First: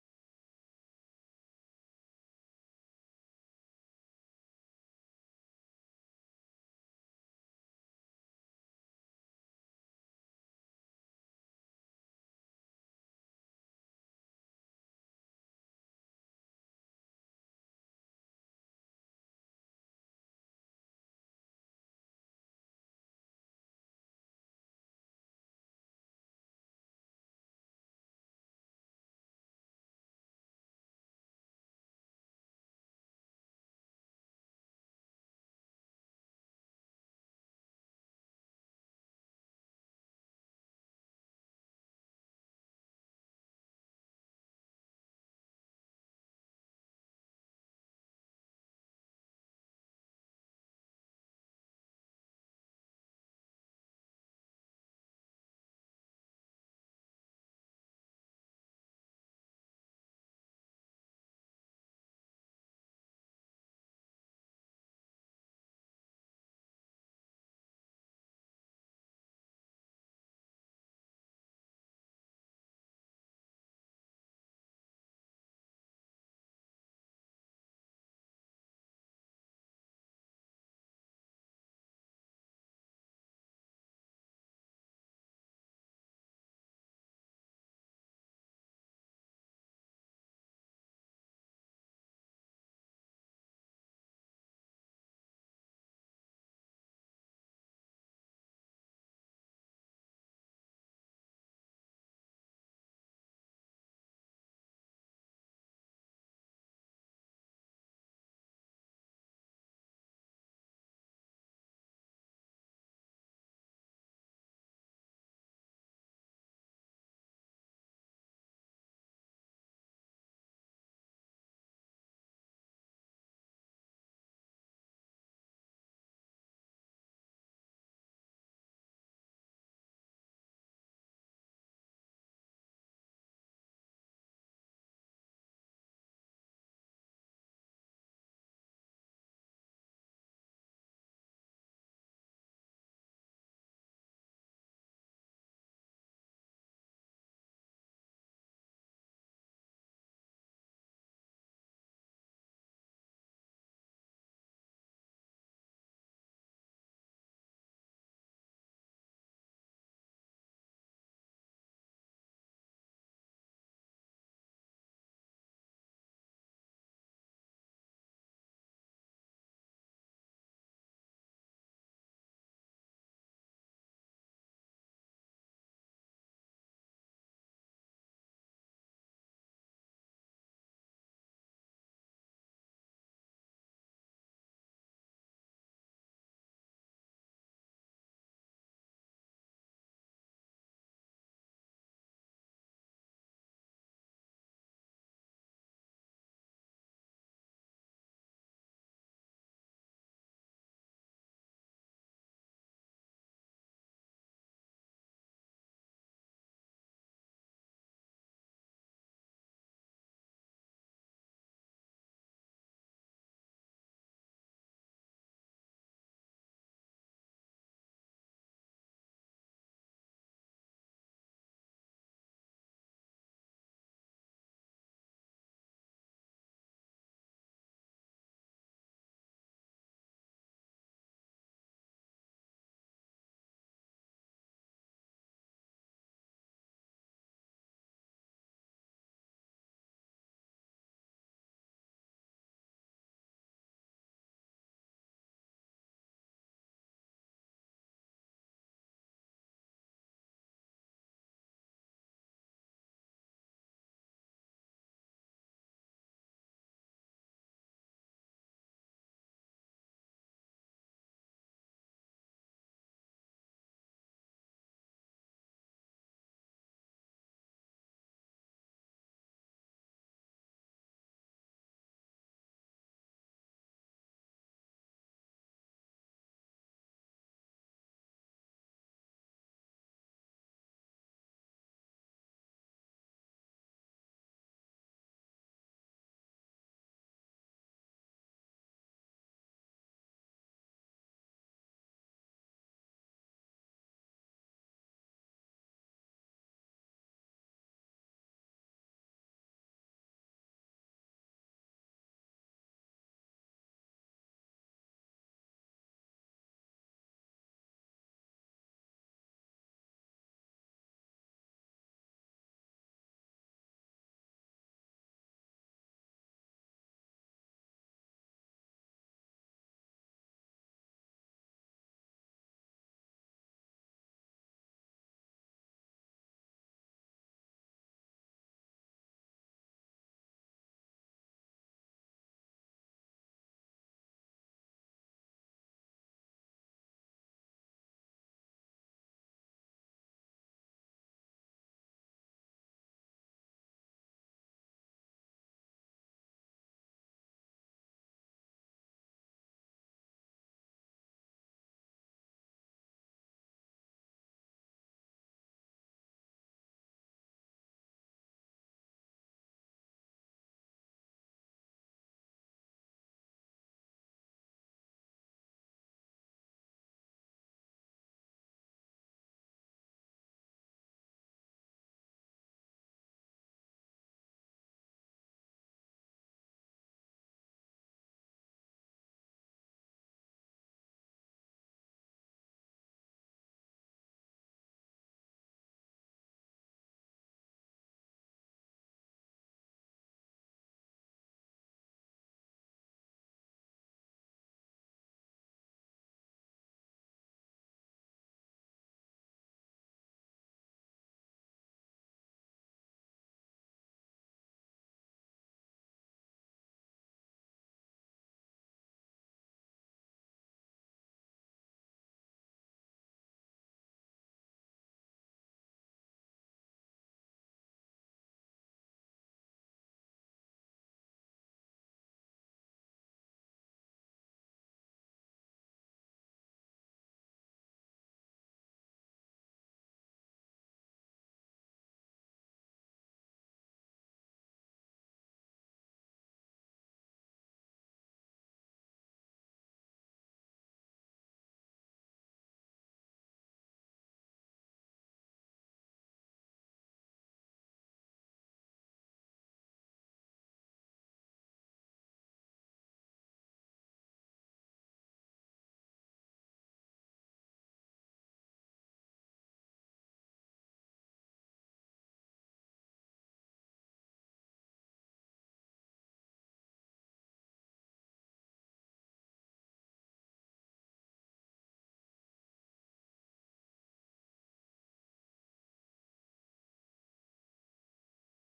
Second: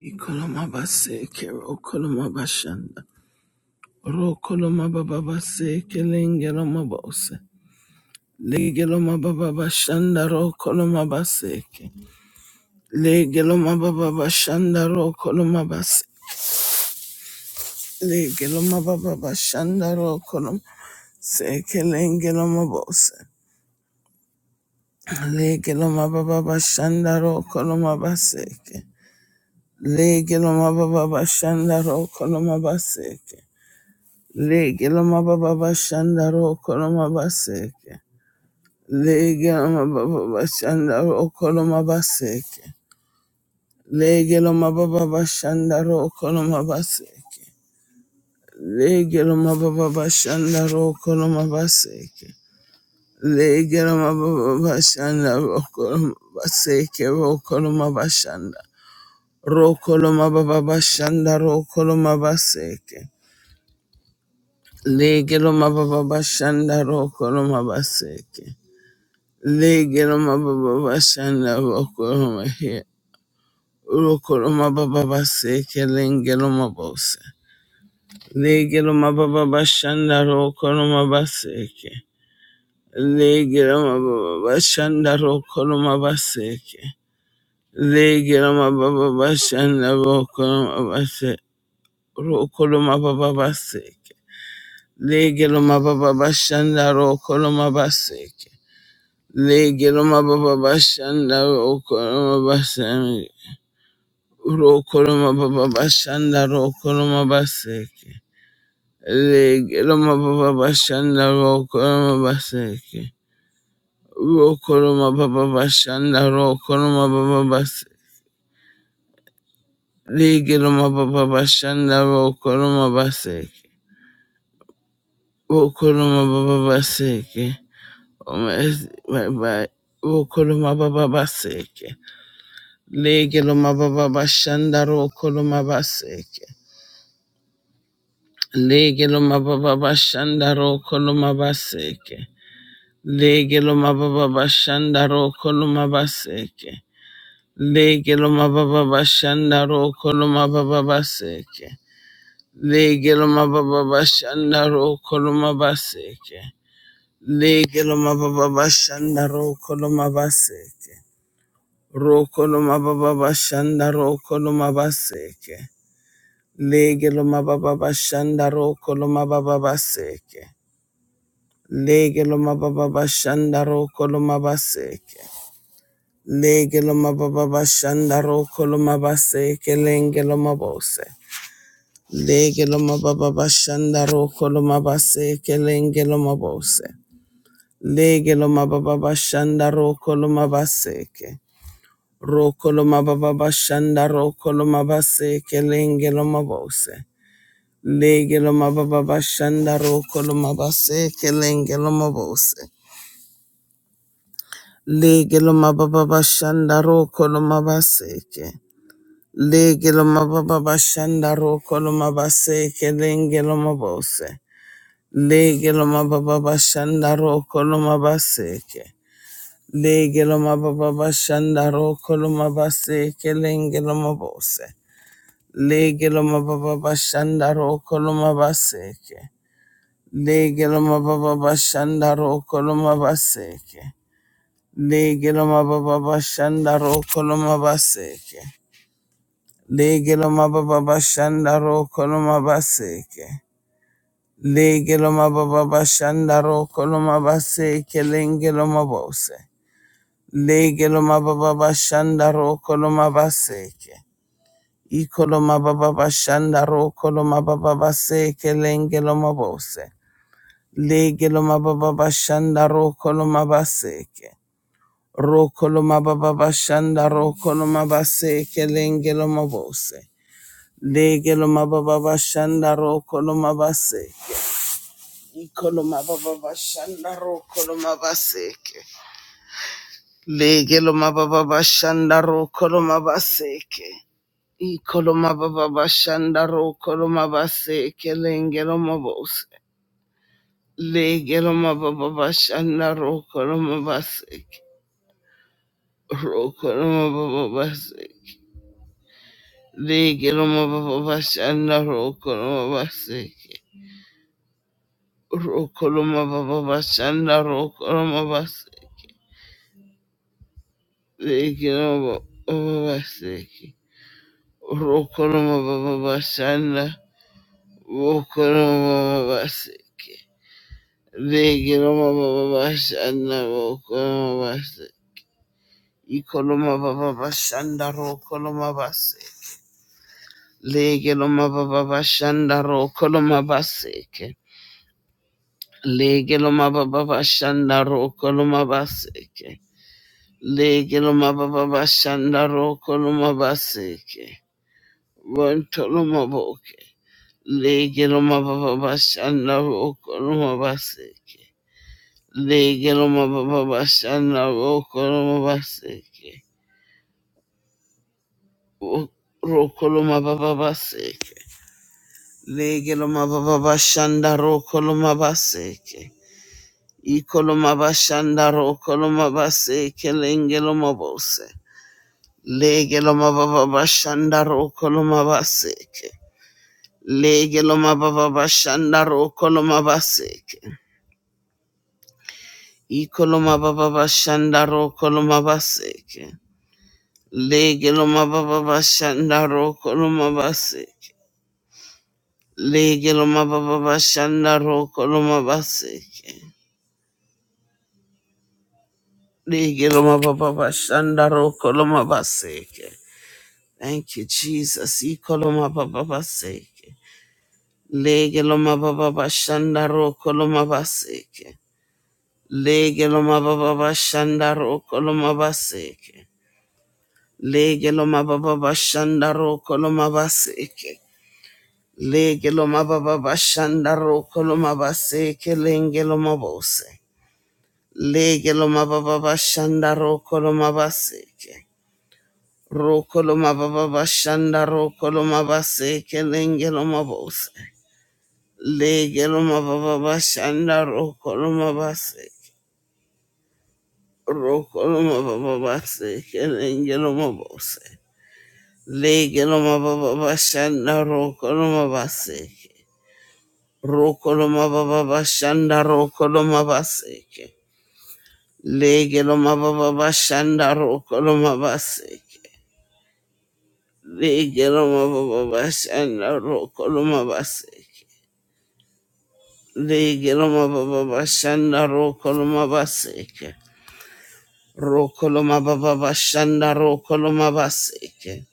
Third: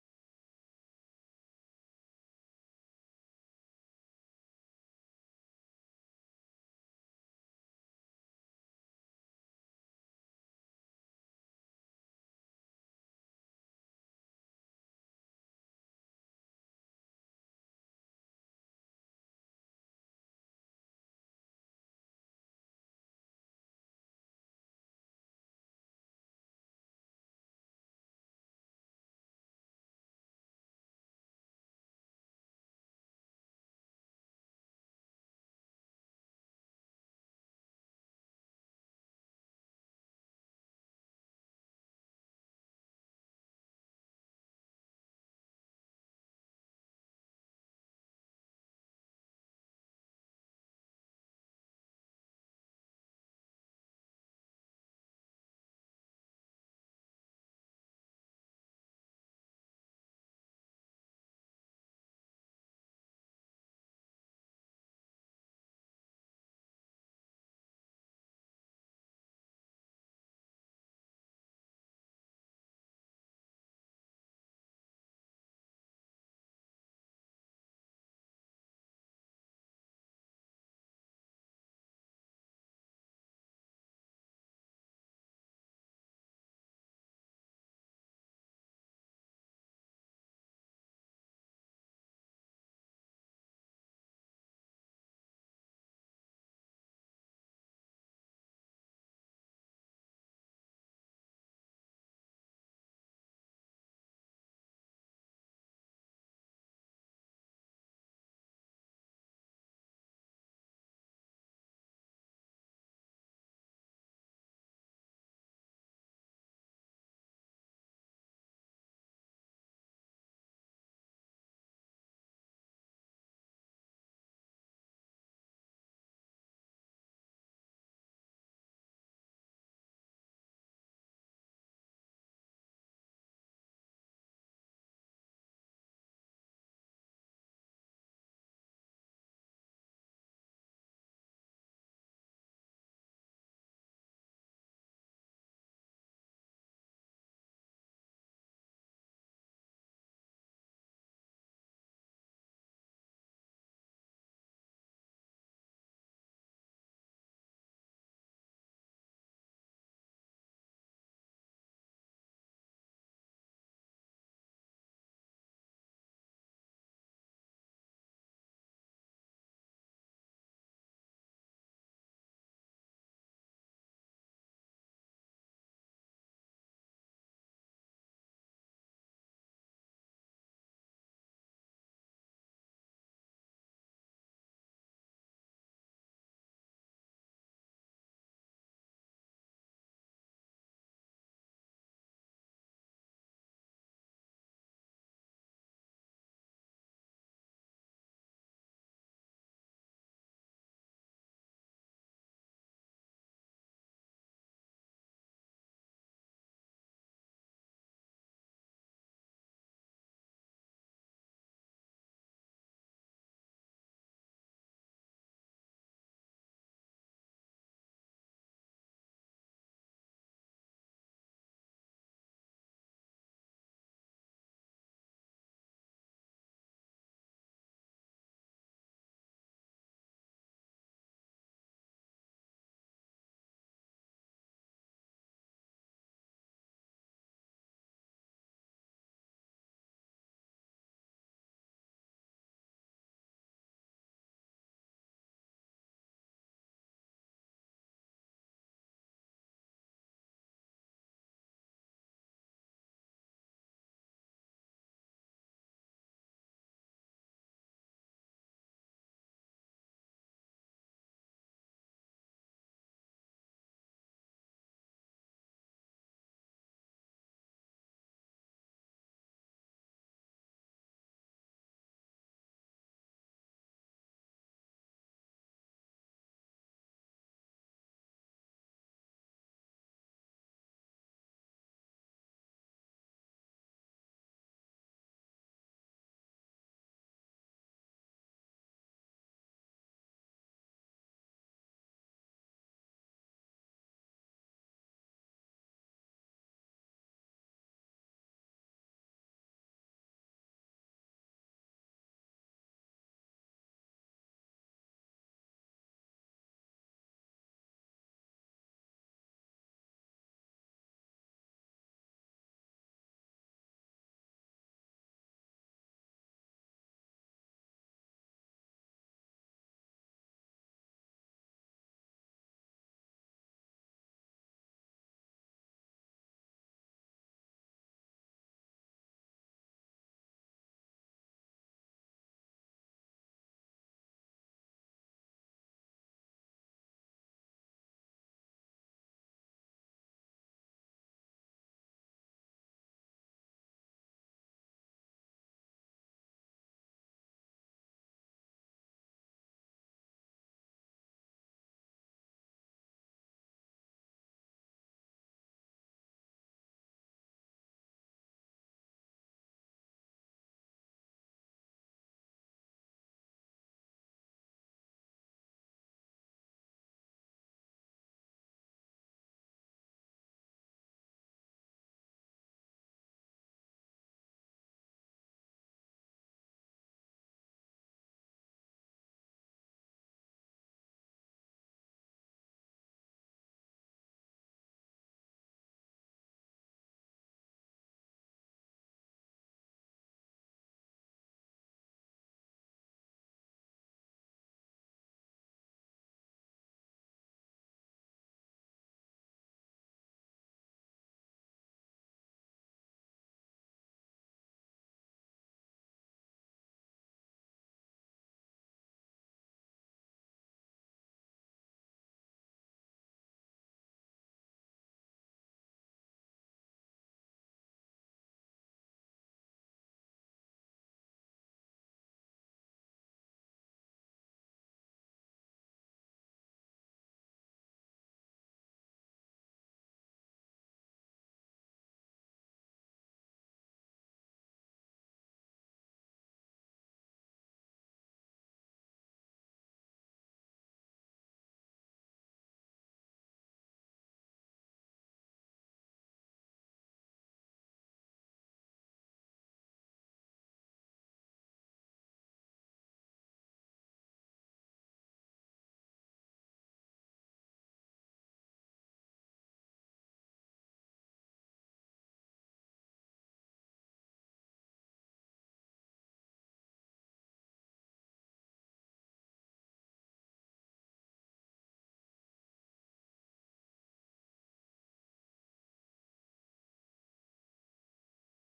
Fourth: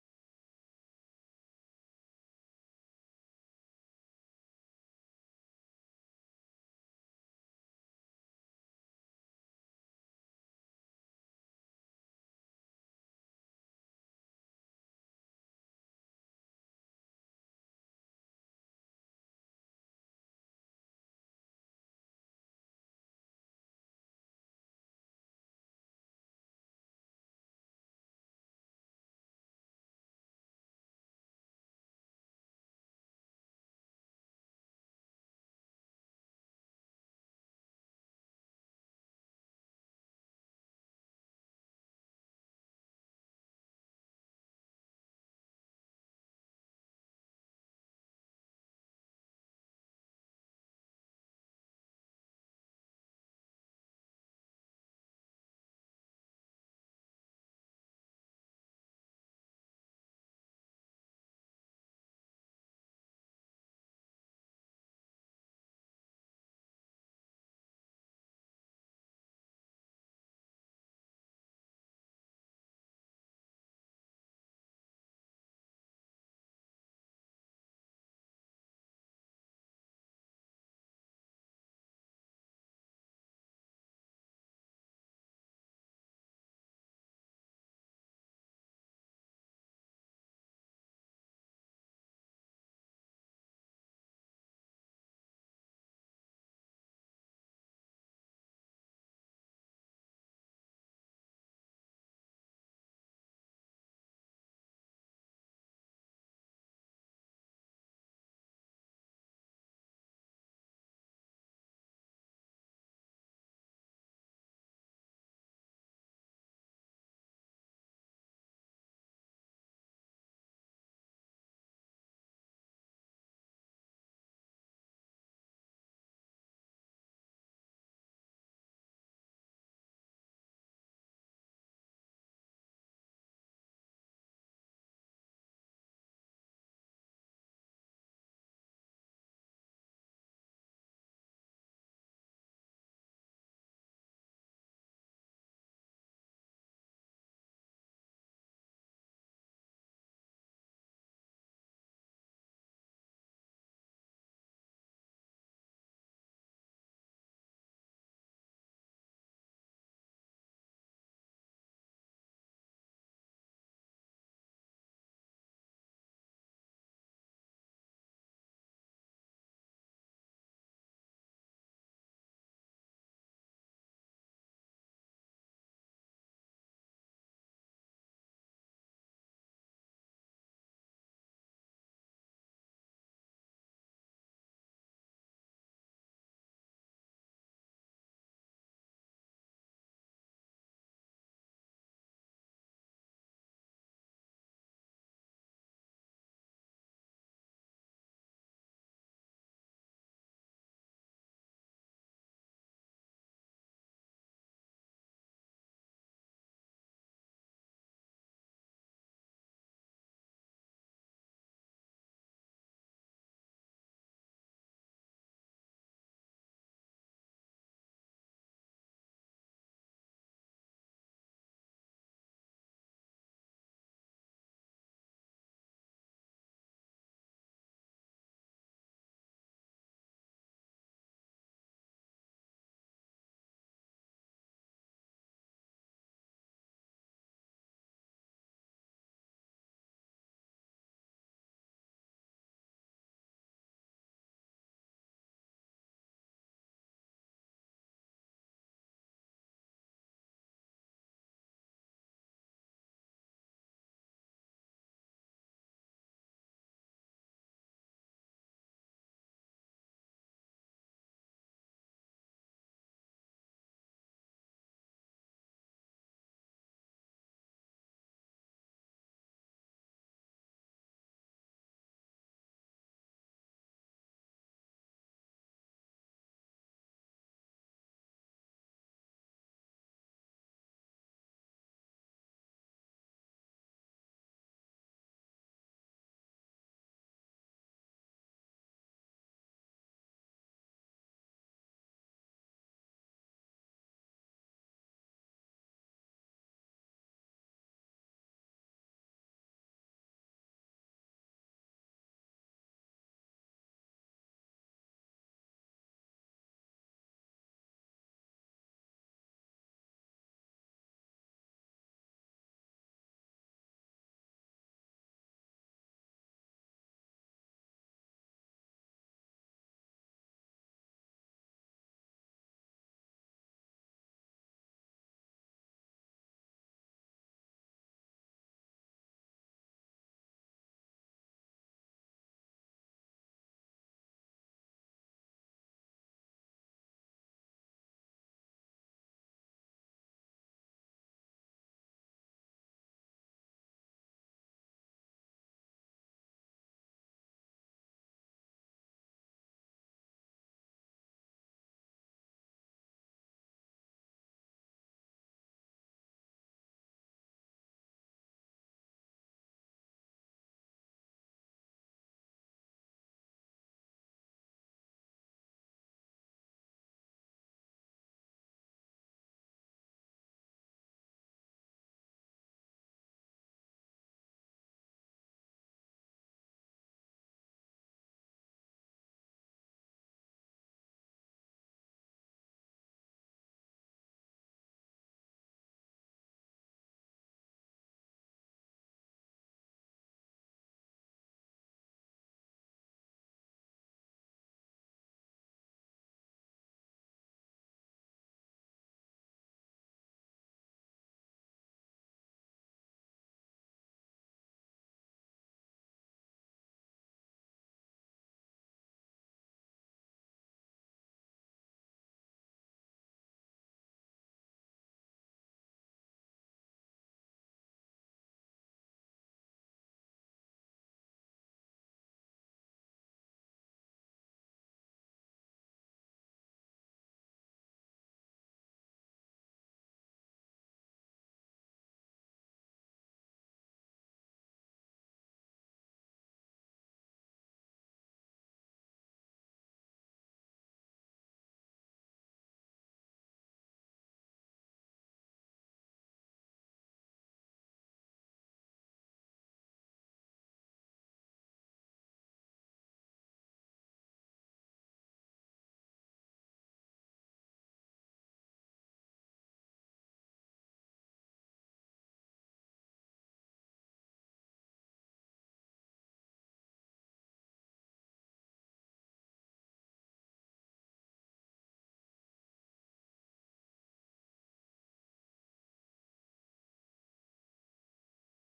Ikolomabase kero kolomabashanda. Ro kolomabababase kelengelomabose. Legelomabababashanda ro kolomabaseke. Legelomabababashanda ro kolomabase. Legelomabababashanda ro kolom. Seke lengelomabose. Legelomabababashanda ro kolomabaseke. Legelomabababashanda ro kolomabaseke. Lege loma baba bashanda roko loma baseke. Lege loma baba bashanda roko loma baseke. Lege loma baba bashanda roko loma baseke. Lege loma baba bashanda roko loma baseke. Lege loma baba bashanda roko loma baseke roko loma bashanda. Roko loma baba bashanda roko loma baseke. Lege loma baba bashanda roko loma baseke. Legiroma baba bashanda bakoroma he. Urokoroma baba baseke lengeroma bose. Legiroma baba bashanda rokoroma baseke. Legiroma baba bashanda rokoroma baseke. Legiroma baba bashanda rokoroma base. Rokoroma baba baseke. Legiroma baba bashanda rokoroma baseke. Legiroma baba bashanda rokoroma baseke. Rokoroma baba bashanda rokoroma baseke. Legeroma baba bashanda rokoroma baseke. Rokoroma baba bashanda rokoroma baba baseke. Legeroma baba bashanda rokoroma baseke. Rokoroma baba baseke. Omezi baba rokoroma baba baseke. Legeroma baba bashanda rokoroma baseke. Lege lo mababa bashanda roko lo mabaseke. Lege lo mababa bashanda roko lo mabaseke. Lege lo mababa bashanda roko lo mababa baseke. Lege lo mababa bashanda roko lo mabaseke. Lege lo mababa bashanda roko lo mabaseke. Roko lo mababa bashanda roko lo mabaseke. Lege lo mababa bashanda roko lo mababa baseke. Lege lo mababa bashanda roko lo mabaseke. Lege lo mababa bashanda roko lo mabaseke lenge lo mabose. Lege lo mababa bashanda roko lo mabaseke lenge lo mabose. Lege lo mababa bashanda roko lo mabaseke. Roko lo mababa bashanda roko lo mabaseke lenge lo mabose. Lege lo mababa bashanda roko lo mabaseke lenge lo mabose. Lege lo mababa bashanda roko lo mabaseke. Lege lo mababa bashanda roko lo mabaseke lenge lo mabose. Lege lo mababa bashanda roko lo mabaseke. Lege lo mababa bashanda roko lo mabaseke lenge lo mabose. Lege lo mababa bashanda roko lo mabaseke. Lege lo mababa bashanda roko lo mabaseke. Legelo mababa bashanda ro koloma baséke. Legelo mababa bashanda ro koloma baséke. Legelo mababa bashanda ro koloma baséke lengelo mabose. Legelo mababa bashanda ro koloma baséke. Ikolo mababa bashanda ro koloma mababa baseke lengelo mabose. Legelo mababa bashanda rokolo mabaseke. Rokoloma baba bashanda rokoloma base kelengeloma bose. Legeloma baba bashanda rokoloma base. Ikoloma baba bashanda rokoloma baseke. Legeloma baba bashanda rokoloma baseke. Ikoloma baba bashanda rokoloma baseke lengeloma bose. Legeloma baba bashanda rokoloma baseke. Rokoloma baba baseke. Legiloma baba bashanda rokoloma baseke. Rokoloma baba rokoloma baseke. Legiloma baba baseke. Rokoloma baba bashanda rokoloma baba baseke. Legiloma baba rokoloma baseke. Ikoloma baba bashanda rokoloma baseke. Legiloma baba bashanda rokoloma baseke. Legeloma baba bashanda rokoloma baseke. Legeloma baba bashanda rokoloma baseke. Wontoloma boke. Legeloma baba bashanda rokoloma baseke. Legeloma baba bashanda rokoloma baseke. Wo- Rokoloma baba baseke. Legeloma baba bashanda rokoloma baseke. Ikolomabashandaro kolomabase kelengelomabose. Legelomababashandaro kolomabaseke. Legelomababashandaro kolomabaseke. Ikolomababashandaro kolomabaseke. Legelomababashandaro kolomabaseke. Legelomababashandaro kolomabaseke. Legelomababashandaro kolomabaseke. Thank you, Jesus. Ikoloma baba baseke. Lege loma baba bashanda roko koloma baseke. Lege loma baba bashanda roko loma baseke. Lege loma baba bashanda roko loma baseke. Lege loma baba bashanda roko loma baseke. Lenge loma bose. Lege loma baba bashanda roko loma baseke. Roko loma baba bashanda roko loma baseke. Lenge loma bose. Legeloma baba bashanda rokoloma base. Rokoloma baba base. Kelengeloma bose. Legeloma baba bashanda rokoloma base. Rokoloma baba bashanda rokoloma base. Legeloma baba bashanda rokoloma base. Legeloma baba bashanda rokoloma base. Legeloma baba bashanda rokoloma base. Rokoloma baba bashanda rokoloma baseke.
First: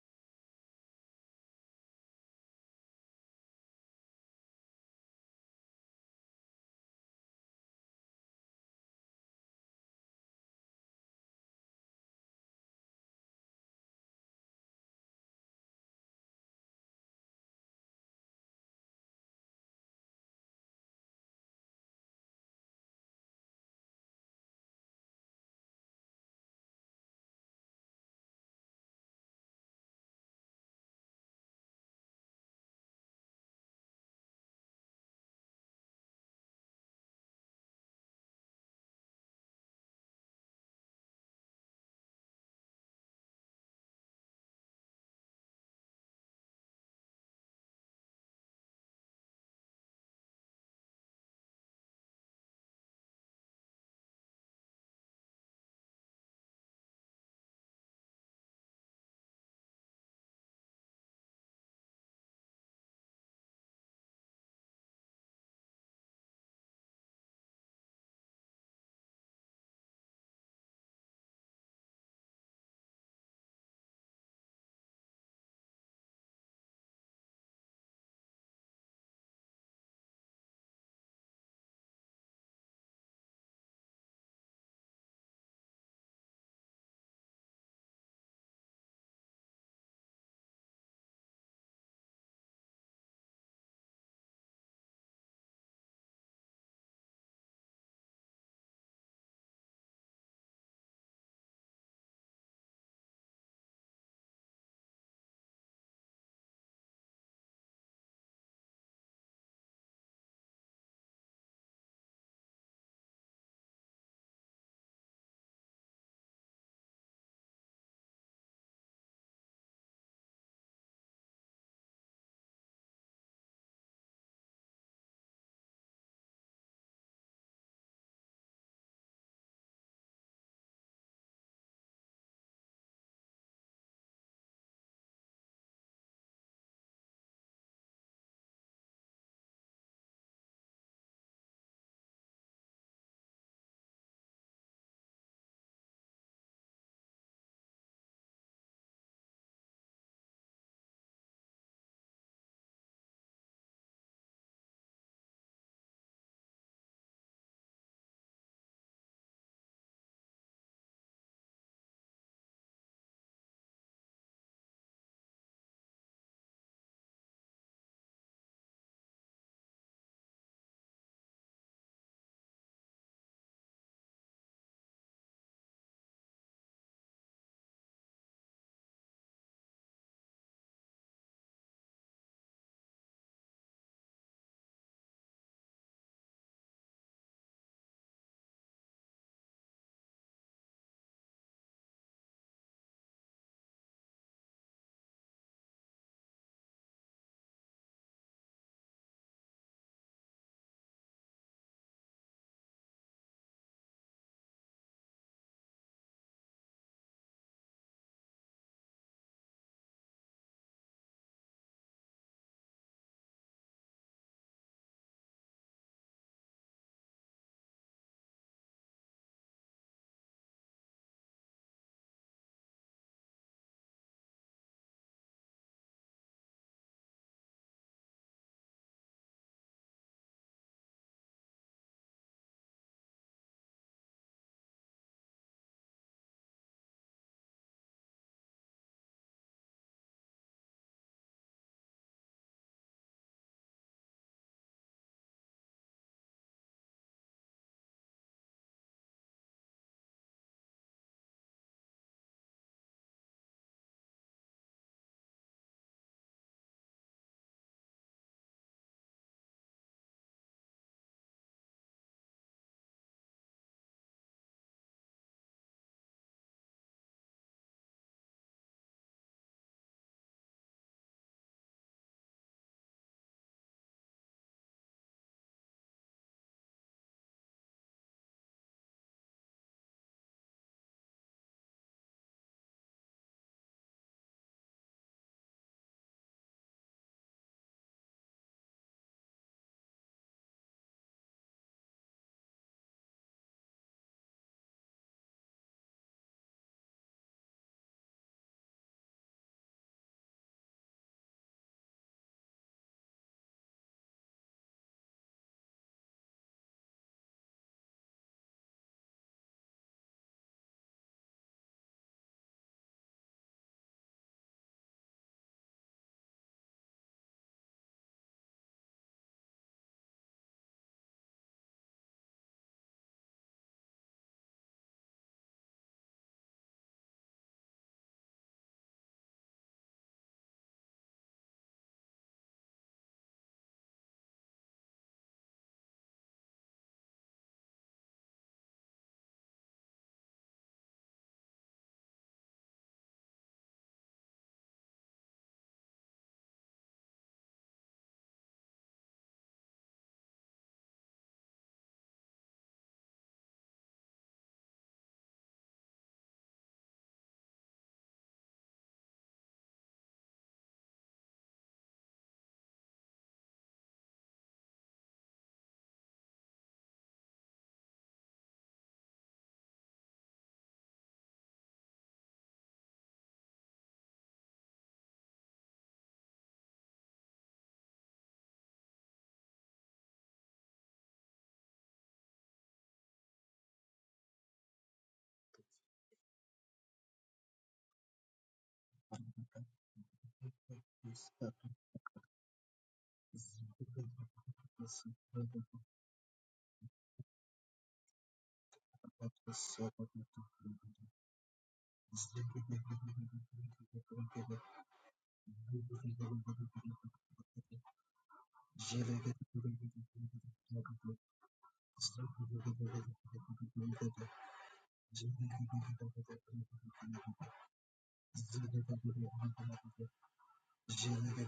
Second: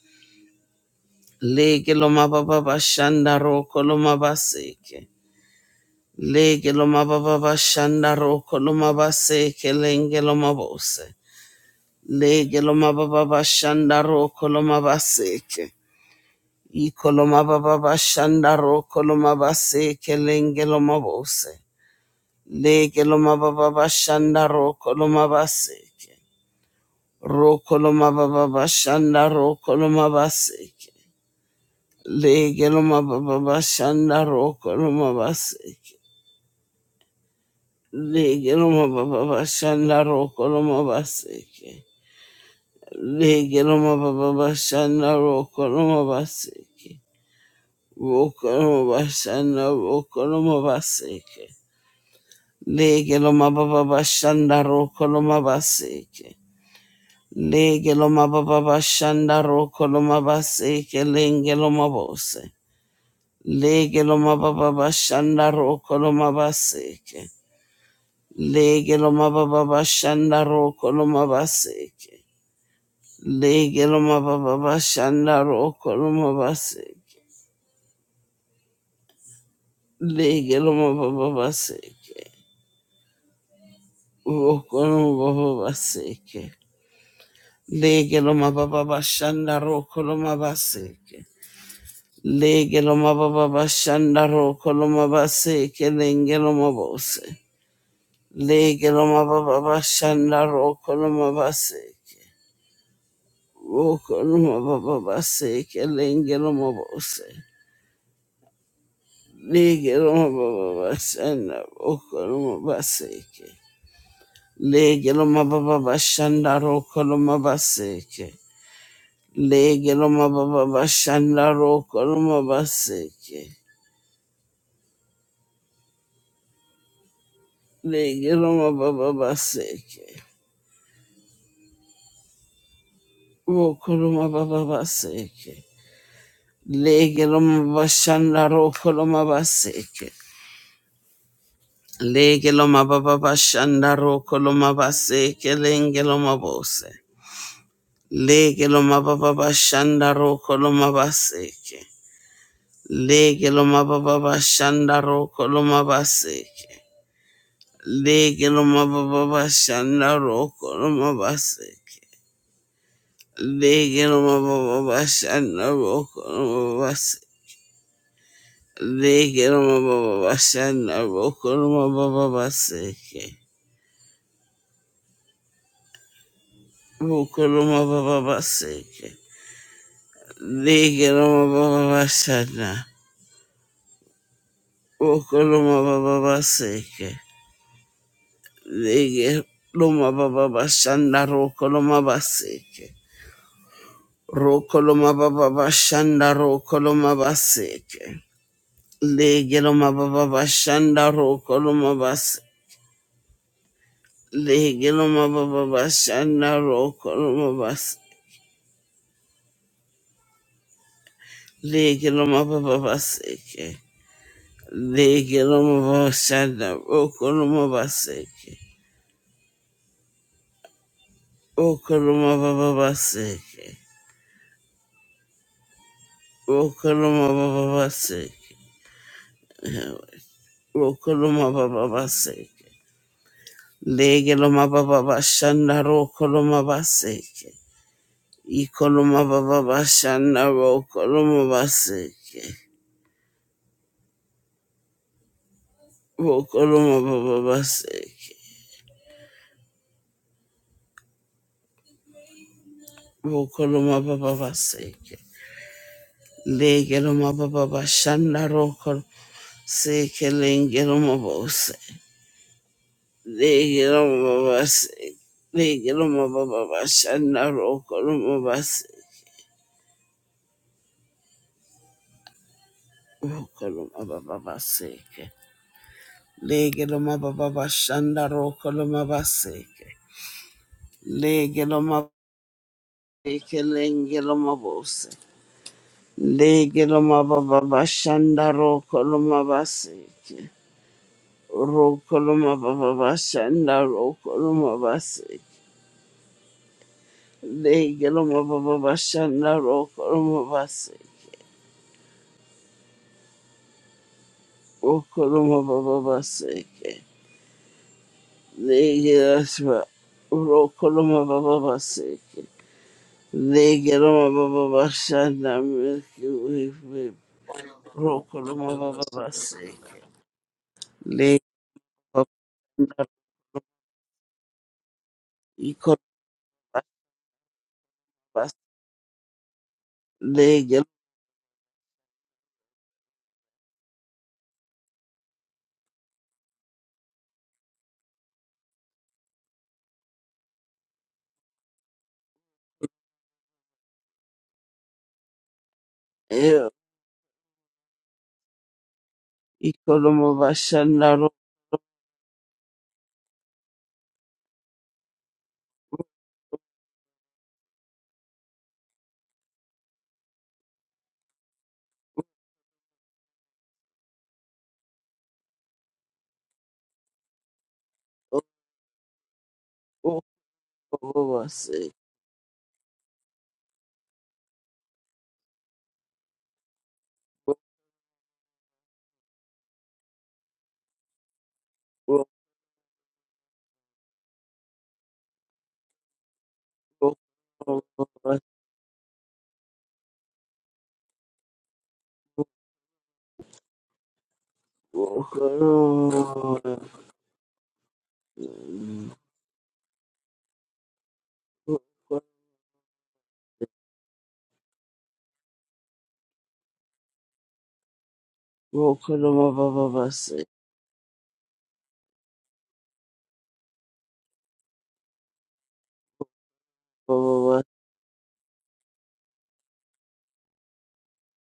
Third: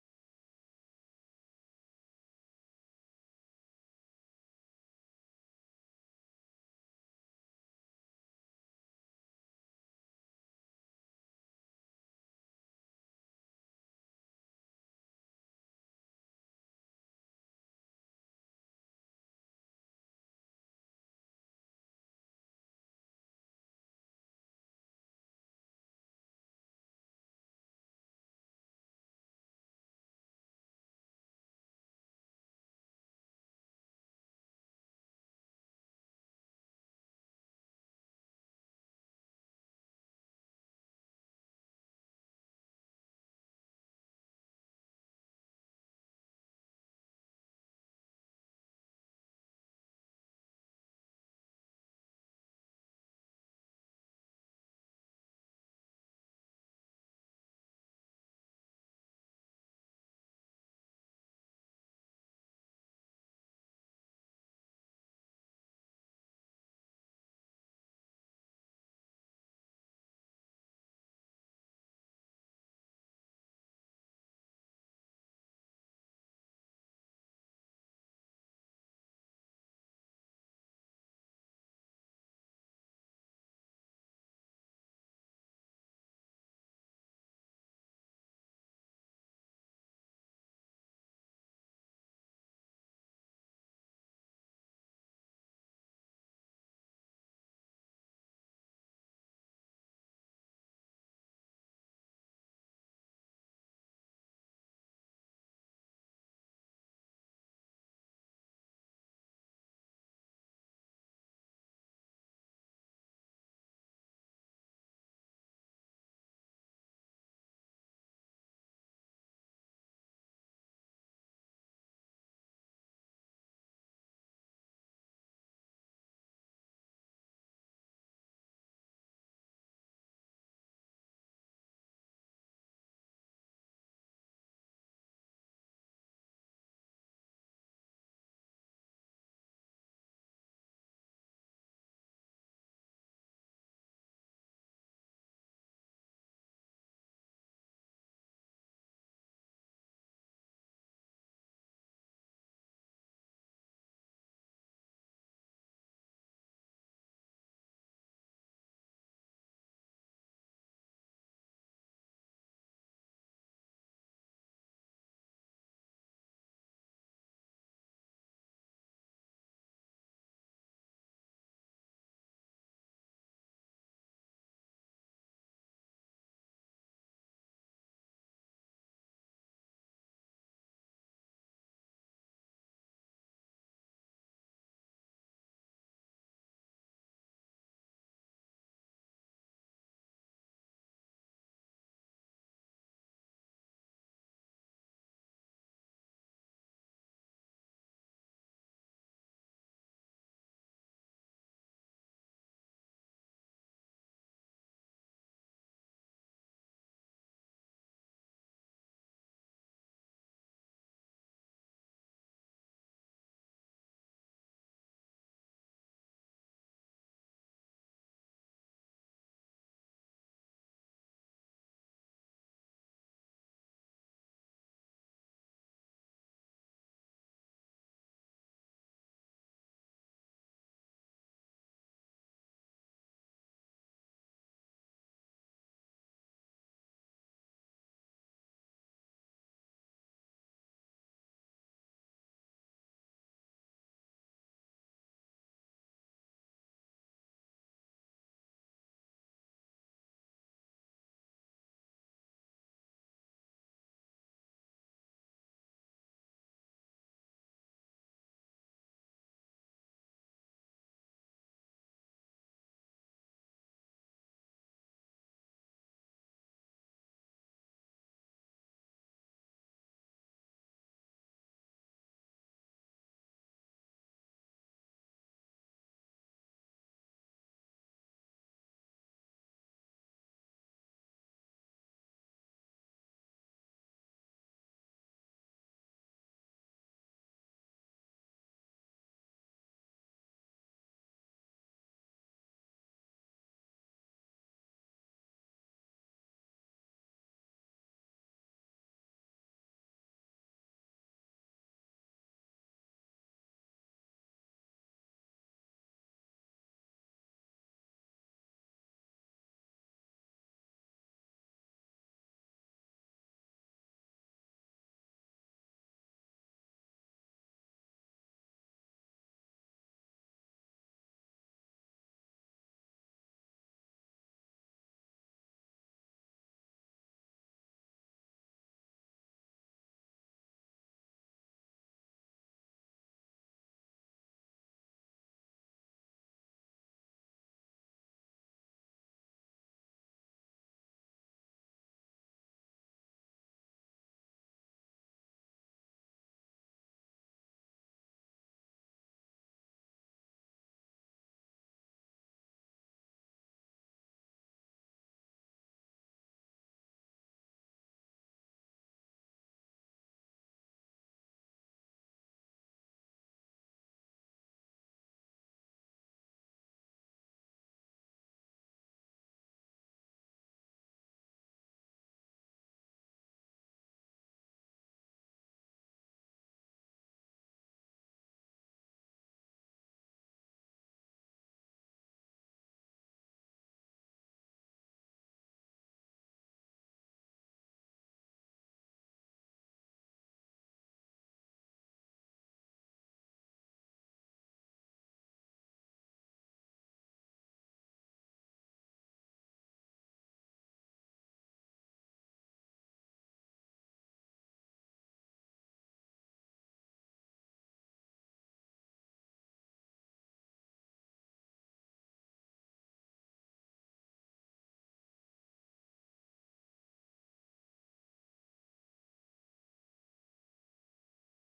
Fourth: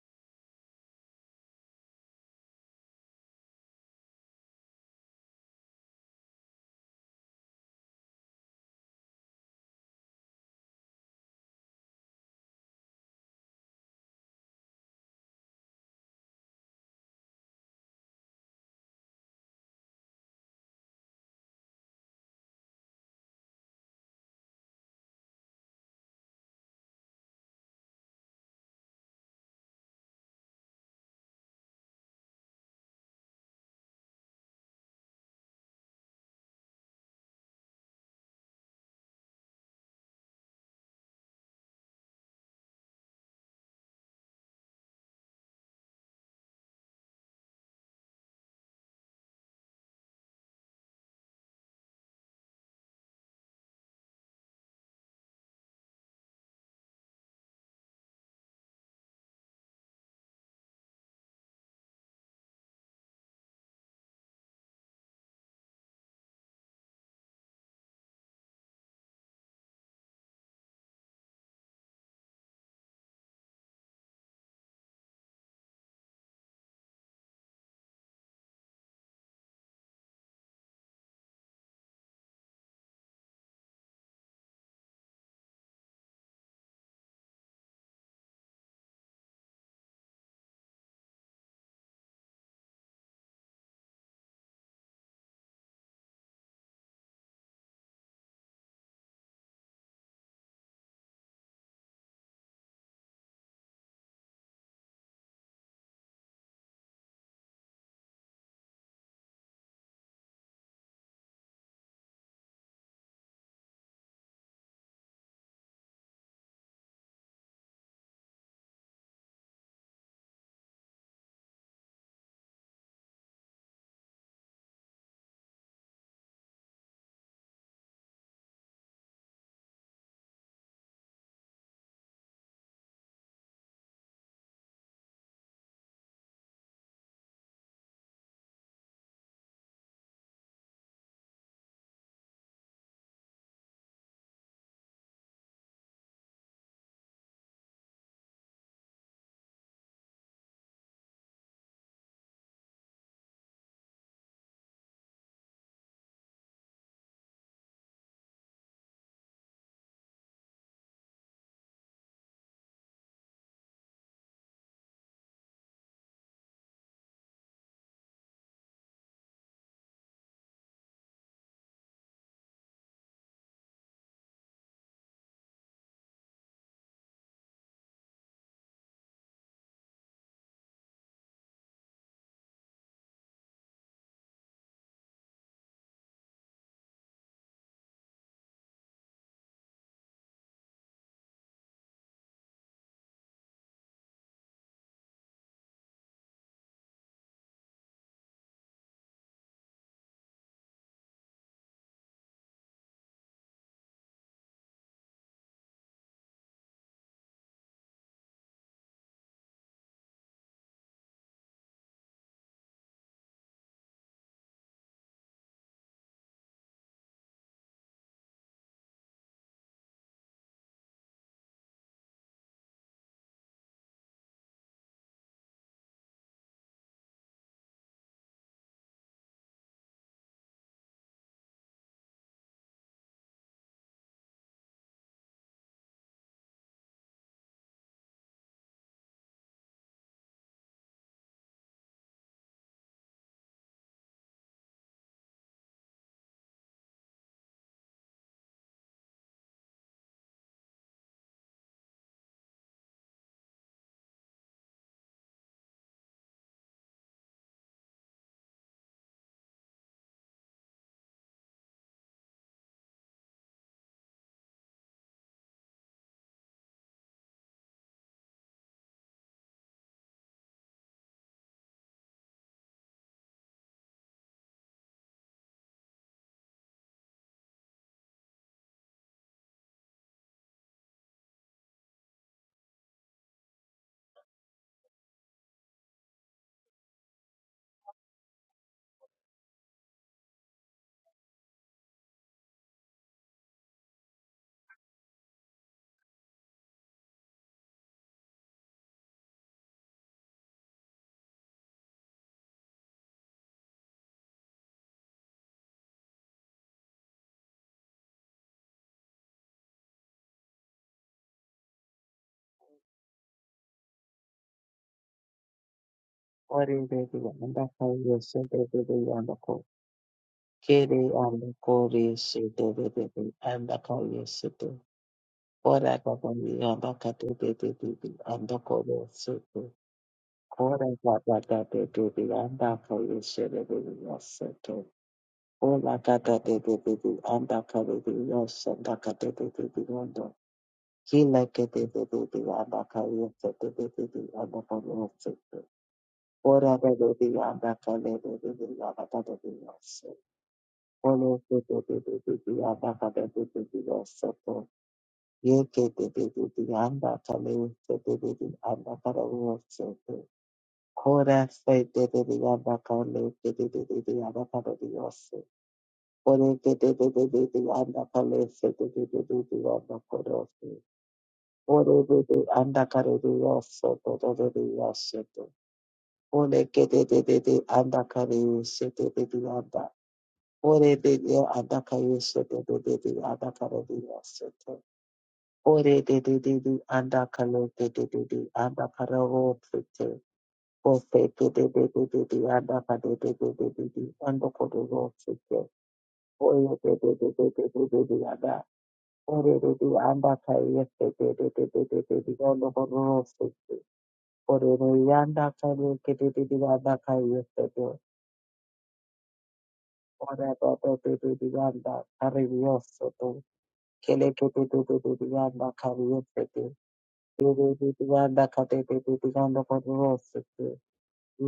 Lege loma baba bashanda rokoloma baseke. Lege loma baba bashanda rokoloma baseke lenge loma bose. Lege loma baba bashanda rokoloma baseke. Ikoloma baba bashanda rokoloma baseke lenge loma bose. Lege loma baba bashanda rokoloma baseke. Rokoloma baba bashanda rokoloma baseke. Legeloma baba bashanda rokoloma baseke. Legeloma baba bashanda rokoloma baseke. Legeloma baba bashanda rokoloma baseke. Rokoloma bashanda rokoloma baseke. Legeloma baba bashanda rokoloma baseke. Legeloma baba bashanda rokoloma baseke. Lengeloma bose. Lege lo mababa bashanda roko lo mabaseke. Lege lo mababa bashanda roko lo mabaseke. Lege lo mababa bashanda roko lo mabaseke. Lege lo mababa baseke. Roko lo mababa baseke. Lege lo mababa bashanda roko lo mabaseke. Lege lo mababa bashanda roko lo mabaseke. Lenge lo mabose. Lege loma baba bashanda roko loma baseke. Roko loma baba baseke lenge loma bose. Lege loma baba bashanda roko loma baseke. Lege loma baba bashanda roko loma baseke. Lege loma baba bashanda roko loma baseke. Lege loma baba baseke. Roko loma baba baseke. Lege loma bashanda roko loma baseke. Lege loma baba bashanda roko loma baseke lenge loma bose. Lege loma baba bashanda roko loma baseke. Lege loma baba bashanda roko loma baseke. Lege loma baba bashanda roko loma baseke. Lege loma baba bashanda roko loma baseke. Lege loma baba bashanda roko loma baba baseke. Roko loma baba baseke. Ligirama Baba Shana, Rokoloma Baba Seke, Ligirama Baba Shanda, roko Rokoloma Baseke, Rokoloma Baba Shanda, roko Rokoloma Baseke, Ligirama Baba Shanda, roko Rokoloma Bas, Ligirama Baba Shanda, roko Rokoloma Bas, Ligirama Baba Seke, Ligirama Baba Shanda, roko Rokoloma Baseke. Okoloma baba baseke. Okoloma baba baseke. Okoloma baba baseke. Legeloma baba bashanda rokoloma baseke. Ikoloma baba bashanda rokoloma baseke. Okoloma baba baseke. Okoloma baba baseke. Legeloma baba bashanda rokoloma seke lengeloma bose. Legilomabasi, legilomabababashana rokolomabasi, rokolomabababaseke. Legilomabababashana rokolomabaseke. Legilomabeke lengilomabose. Legilomabababashana rokolomabaseke. Rokolomabababashana rokolomabaseke. Legilomabababashana rokolomabaseke. Okoloma baba baseke. Legeraswa. Rokoloma baba baseke. Legeroma baba bashana milki Ore wifi. bebe anda kaya sede Rokoloma bebe baba anda ko baseke. kere anda Legeroma kore sede bebe the kaya sede ora ikoloma baba mi anda kate bebe bebe bas. anda kore the ora Legeroma baba kate bebe anda kaya sede bebe sede ora kate bebe bebe anda kaya bebe sede kate bebe bebe anda kila kate bebe bebe anda kaya sede bebe bebe anda kore sede Ora da da di anda ka le de de de la ba da da di yo so. ikoloma bashana ro. Olo de de de de de di anda ka de de di yo so to. Ye ke de de de di anda ka le de de de di anda ka de yo so to. Kora se de de di anda ka le de de de di anda ka de yo so. Ore de de de de de di anda ka se de de de de di anda ka de yo so. Okoloma baseke. Ore de de anda ka de yo so to de de de yo so to. Ole kete de de de anda kare yese de de de anda. Ore de de anda kare yese de de de de anda kare de yese te. Ore de de de de anda kare de de de Rokoloma de anda kare ro te te. Ofe de de de de de de anda kare de de Thank de de de anda kare ro te te. Oye Rokoloma de de de de de de de de anda. Ore de de anda kare yese de de de de de de de anda kare ro te te. Ore de anda kare de de de de anda kare yese te. Rokoloma baba baseke. Ora ba ba ba ba ba yanda karibioso to kele to to to to to yanda karibioso to yo yo to to yanda kate to to to yanda karibioso to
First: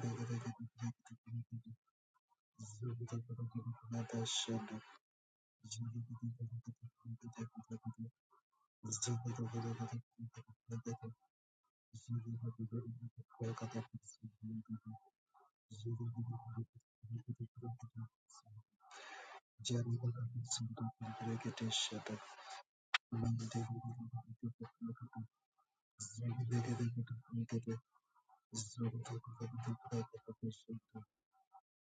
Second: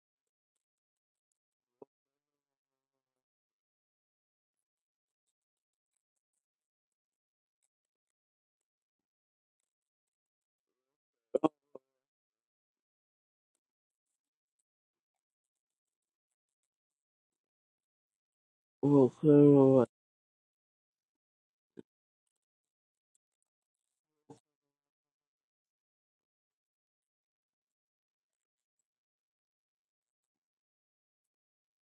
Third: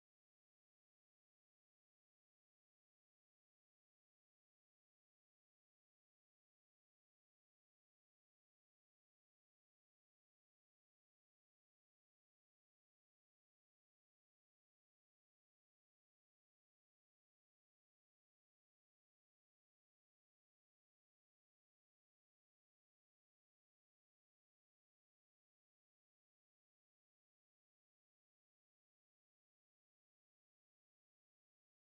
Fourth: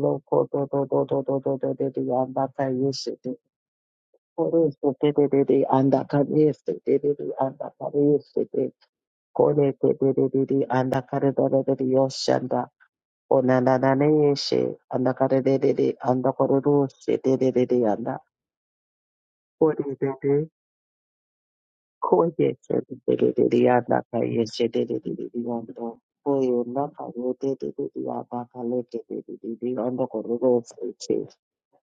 loko to to to to to to to to to yanda karibioso to kore to to to to to yanda karibioso to to to yanda karibioso to kore to to to to to yanda karibioso to Zulu yoshanda ona na na ne yeshe anda karibioso to anda karibioso to to to to yanda kore Rokoloma te te Koye chedededede yadaka yechedededede yando. Koye na naka yedededede yadaka lekedededede yando kororo seche.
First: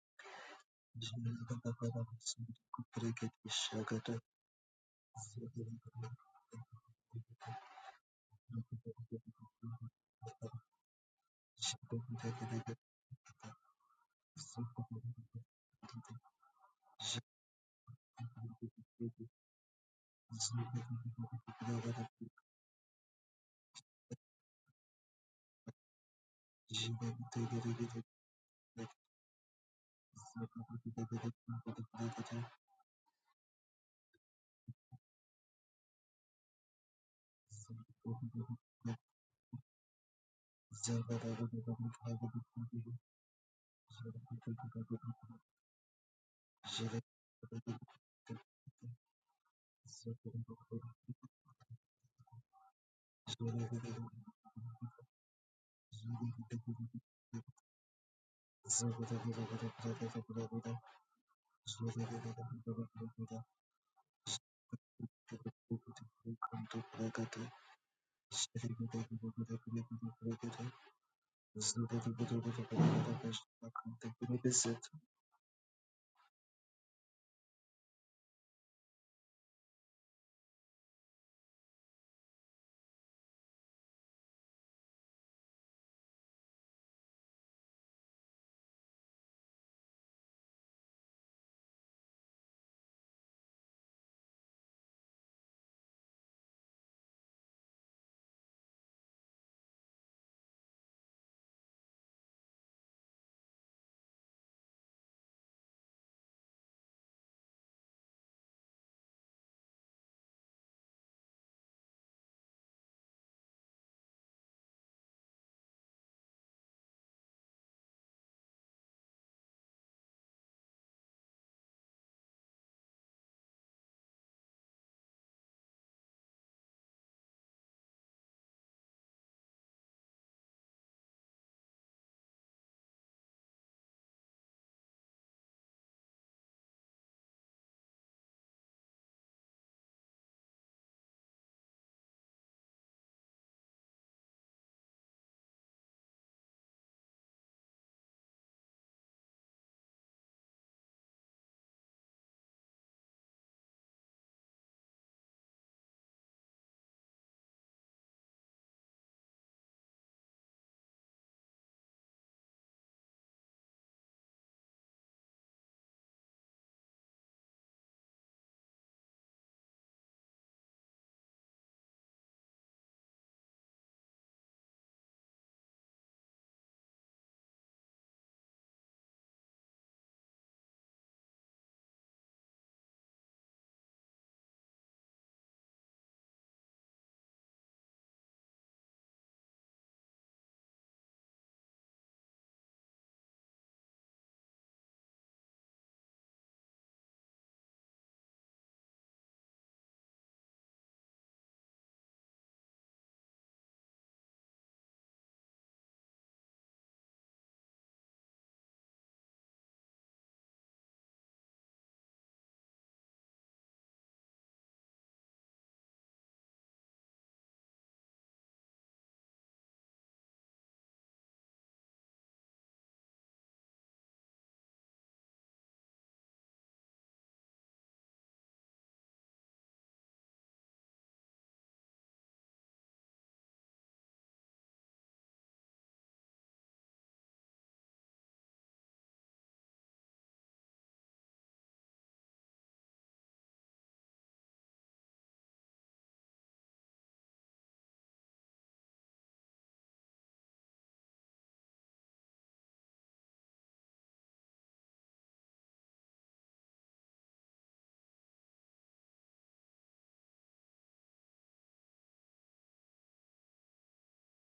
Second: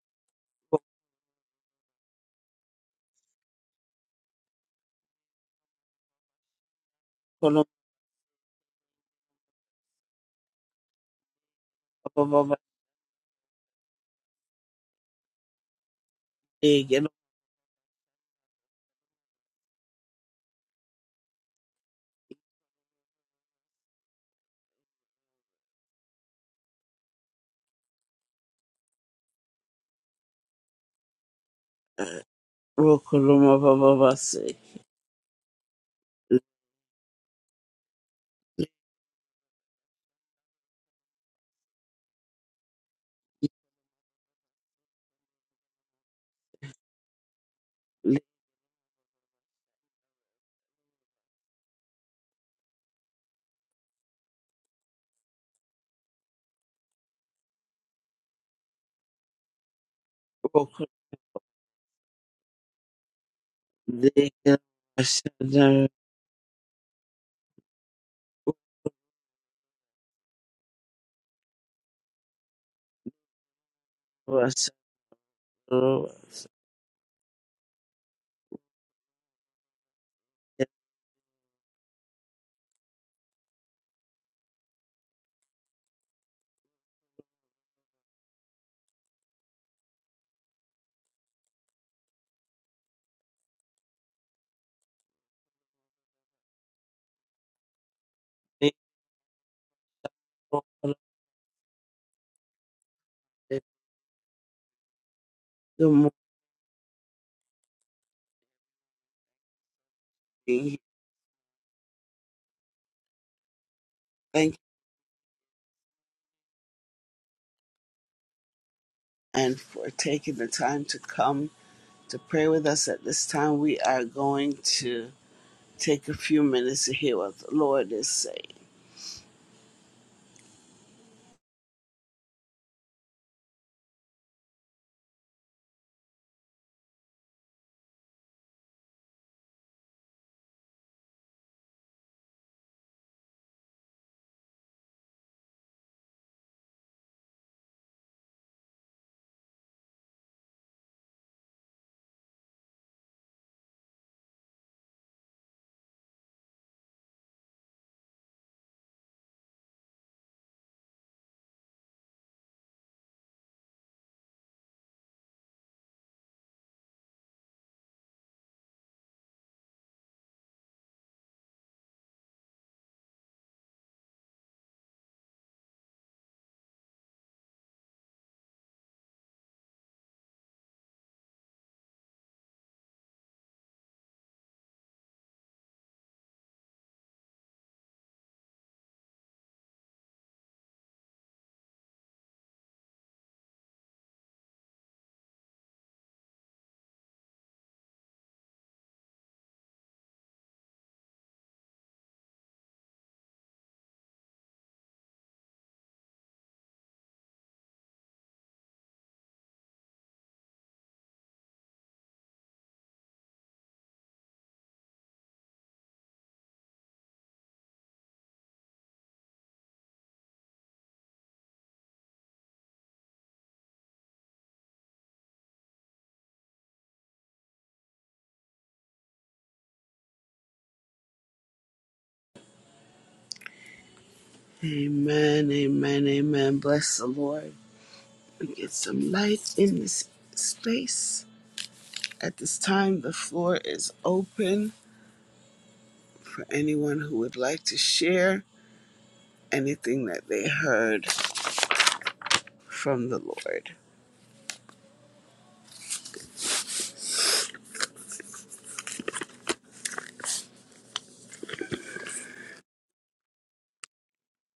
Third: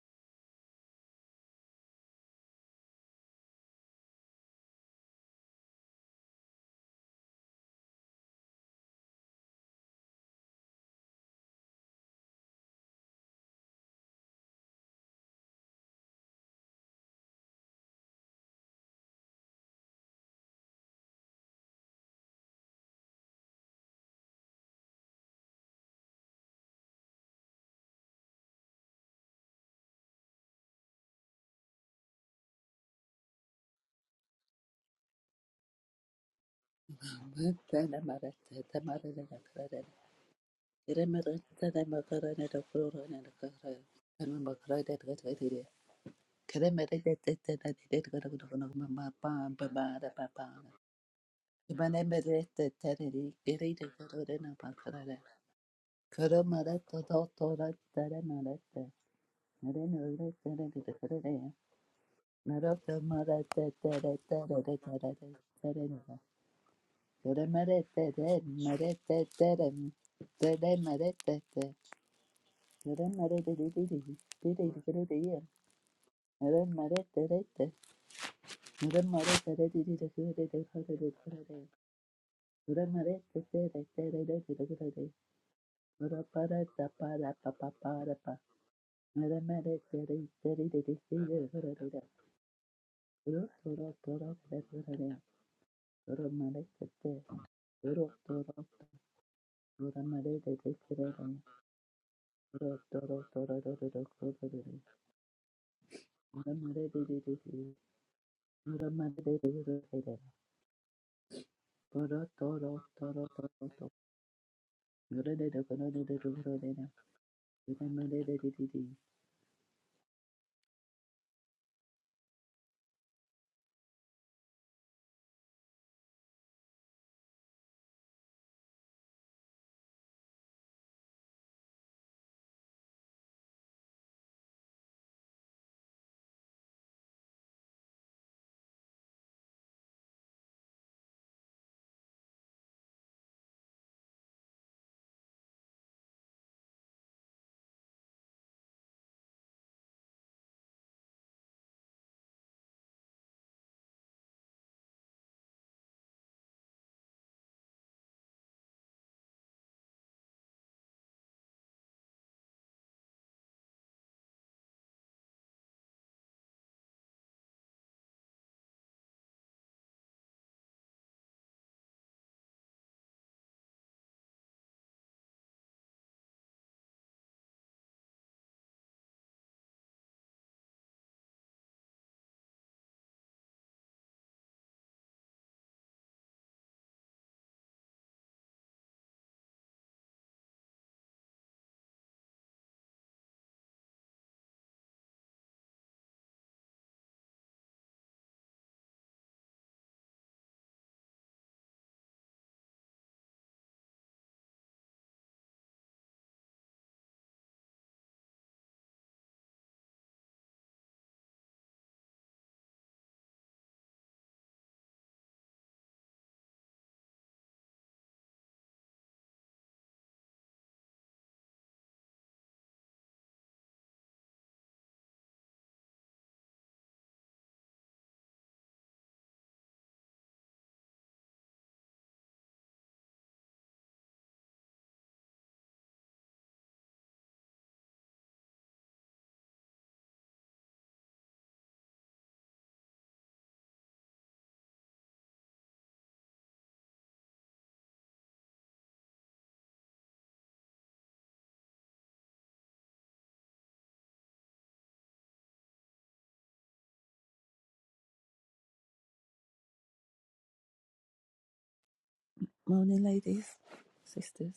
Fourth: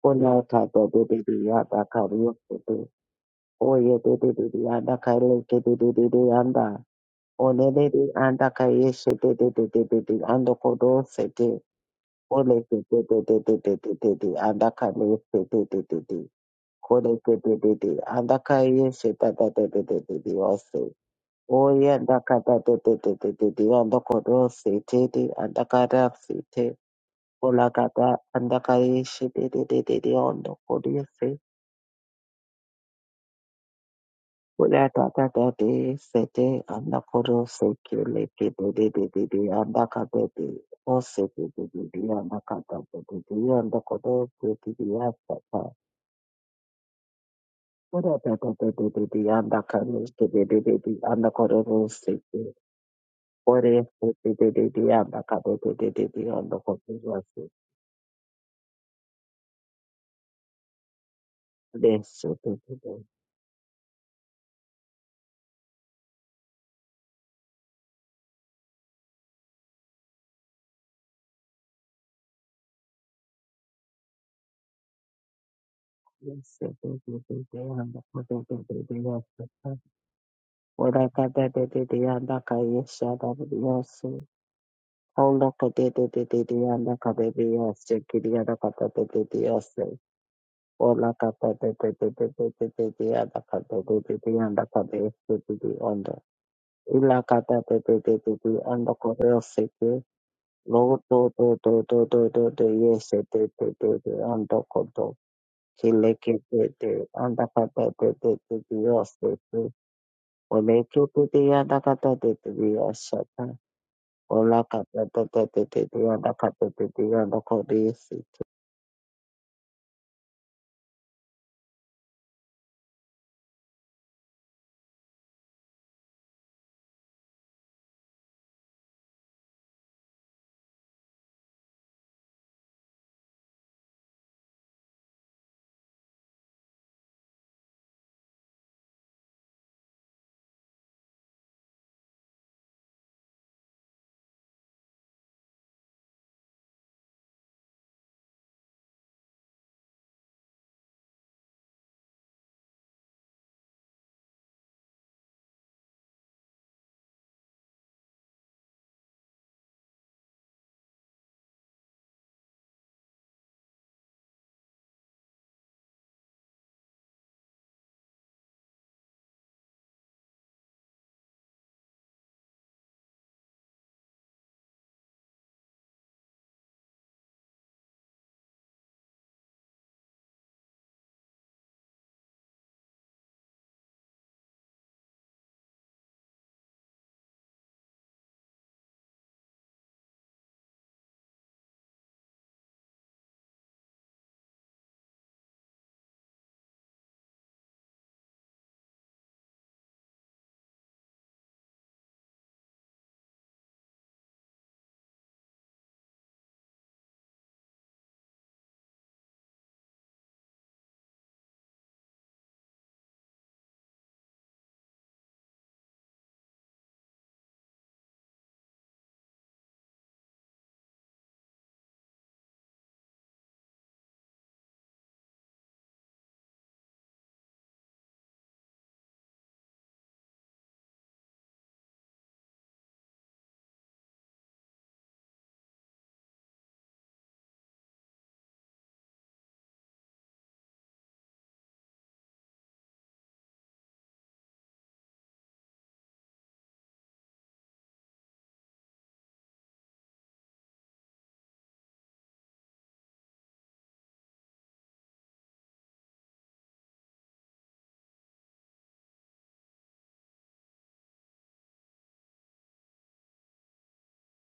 Konaka dededede yadaka ryokote. Koye dededede yadaka lekedededede yanda. Onedede andaka yechededededede yando kororo sete. Baba Olekedededededede andaka lekedededede. Egel Kolekededede andaka yechededededede yose. Oya kata de de de de de de andokoro sete de te sete Zebra olakada andakaye shete de de de de andokoro se Rokoloma Baba Say olakada de de sete andokoro seke te de de de de de kata de o sete de de de andakada de de de andokoro sete de asata olakada de de de de andakara de de de de andokoro sete Ore sete de de de anda Keremere kade de de de de anda kote yase. Rokoloma De sete de de Shadar Thank So that's what we're doing was today. you. de sete de de de anda kote de de de yase. Ora kade de de de anda kaye shada de yase. Onda kade de de de de anda kade de yase. Kiri anda kade de de de yase. Ola kade de de de de de de de de anda kade de de de anda kade sete de onda. Ila kade de de de de de anda kote yase. Lo do do do do do do do Morning, yes de de de de ando kodo Good morning. kileke de de anda kata de de de de yes de de ole kuku de anda kata de de de yes shata Thank you ola kata de de de de de anda kata de de anda kodo yes and for taking the time to come to pray with us at this time. We are going to take a few minutes to hear what the Lord is saying. Amen, amen, amen. Bless the Lord. We get some light in this space. At this time, the floor is open for anyone who would like to share anything that they heard from the Lord. ladies, sisters.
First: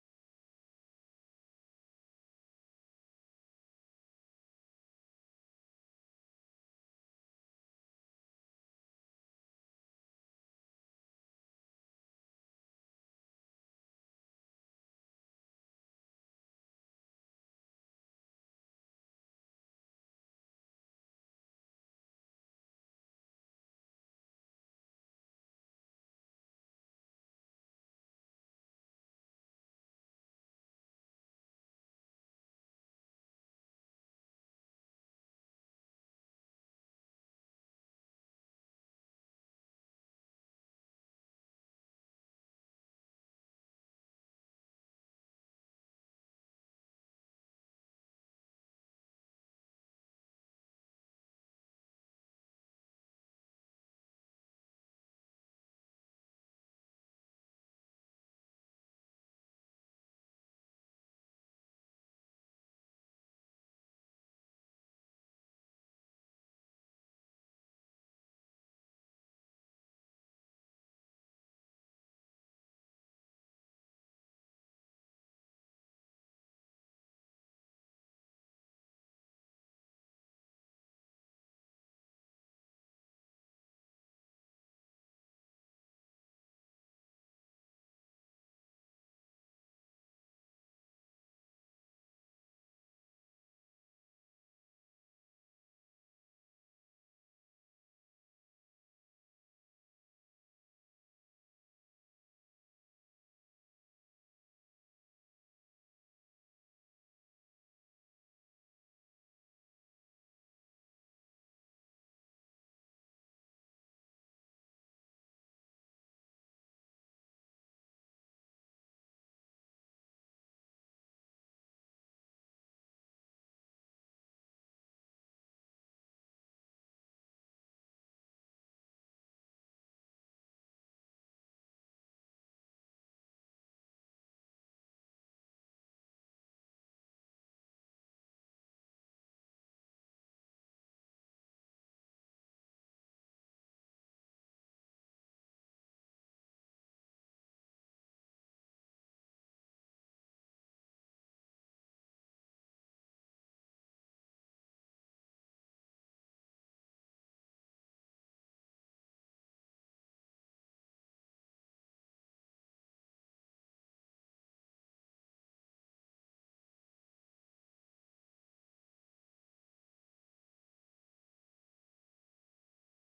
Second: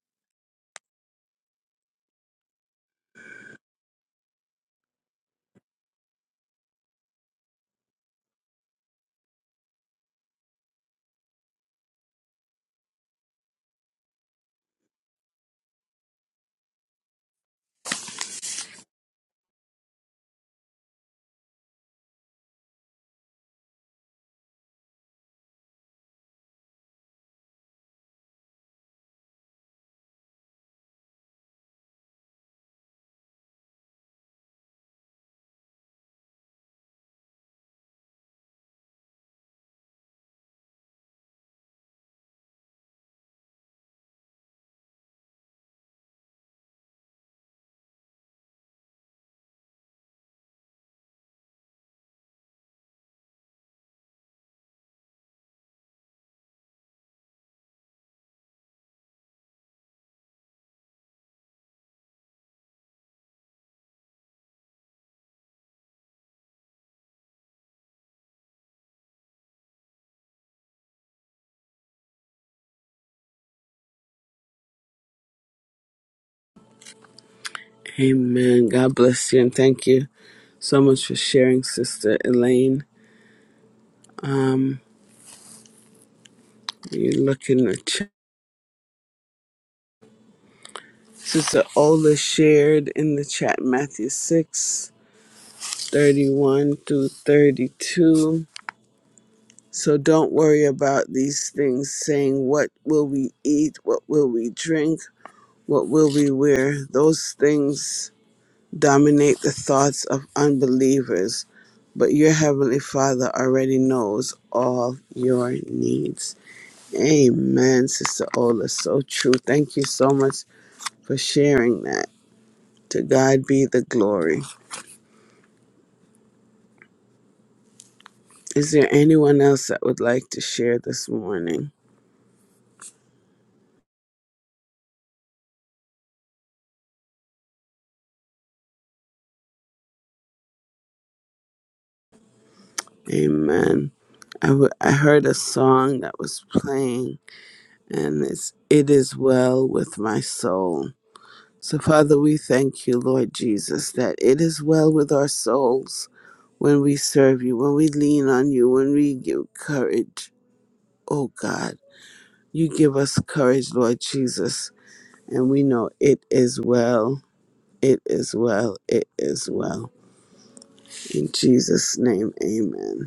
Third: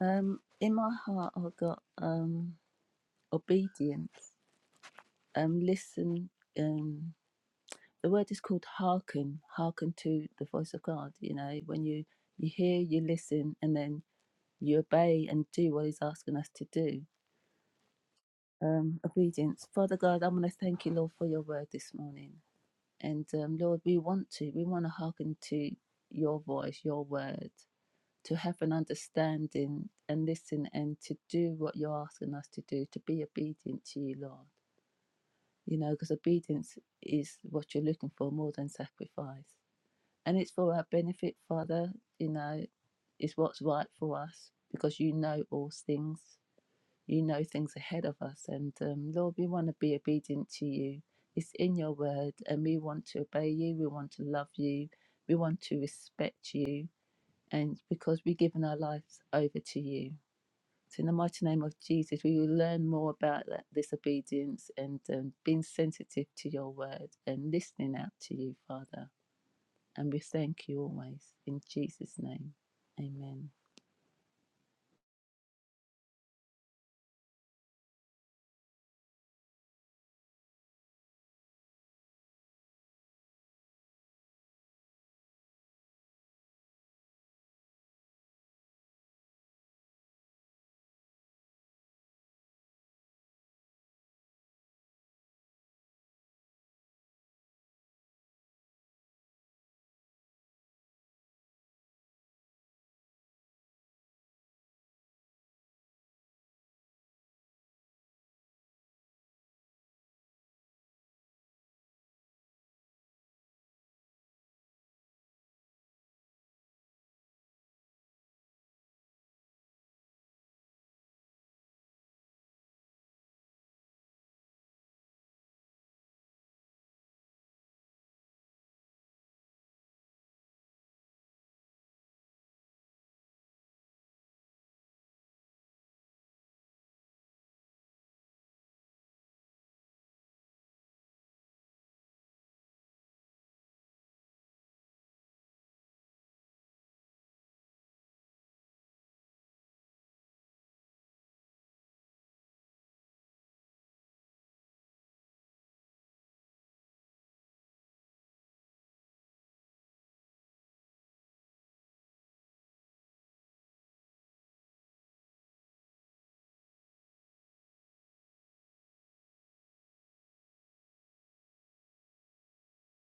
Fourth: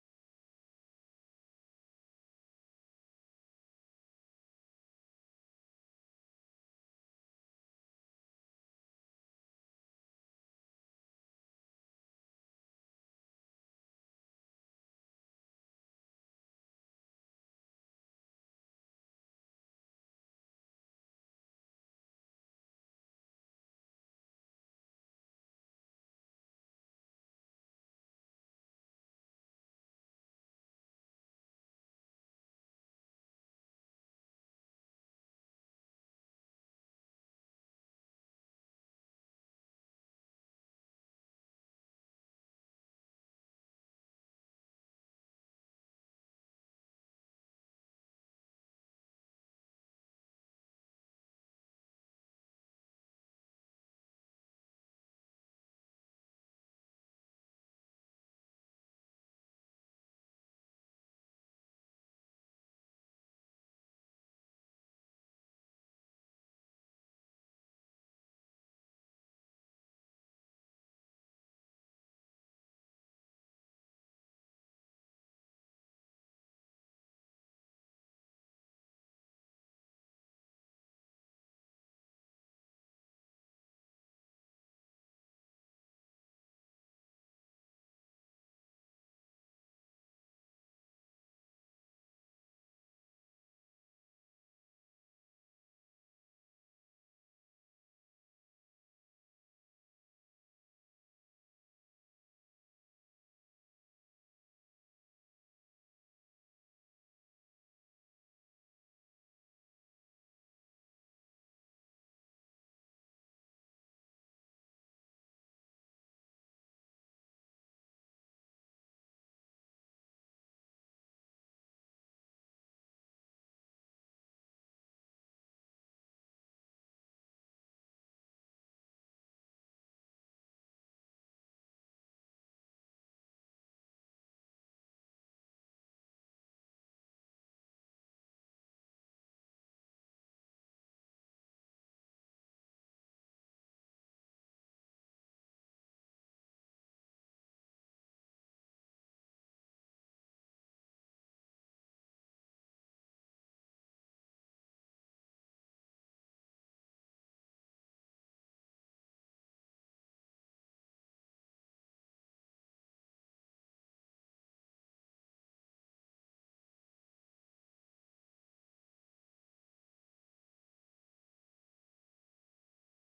Um, in my heart, I've got um obedience. Um, listen. Um, the word is called hearken. Hearken to the voice of God. You know, when you you hear, you listen, and then you obey and do what He's asking us to do. um, obedience. Father God, I'm going to thank you, Lord, for your word this morning. And um, Lord, we want to, we want to hearken to your voice, your word, to have an understanding and listen and to do what you're asking us to do, to be obedient to you, Lord. You know, because obedience is what you're looking for more than sacrifice. And it's for our benefit, Father, you know, it's what's right for us because you know all things you know things ahead of us. And um, Lord, we want to be obedient to you. It's in your word, and we want to obey you. We want to love you. We want to respect you. And because we've given our lives over to you. So in the mighty name of Jesus, we will learn more about that, this obedience and um, being sensitive to your word and listening out to you, Father. And we thank you always. In Jesus' name, amen. Amen. God bless you and thank you so much for sharing, Sister Elaine. Um, you look in the chat. Sister Ola shared in the chat Matthew 6 31 through 32. So don't worry about these things saying, What will we eat? What will we drink? What will we wear? Those things dominate the thoughts of unbelievers. But your Heavenly Father already knows all your needs. Amen, Sister Ola. So true. Thank you so much for sharing that. To God be the glory. Is there anyone else that would like to share this morning? Amen. I, w- I heard a song that was playing, and it's It Is Well With My Soul. So, Father, we thank you, Lord Jesus, that it is well with our souls when we serve you, when we lean on you, when we give courage. Oh, God, you give us courage, Lord Jesus, and we know it is well. It is well. It is well. In Jesus' name, amen.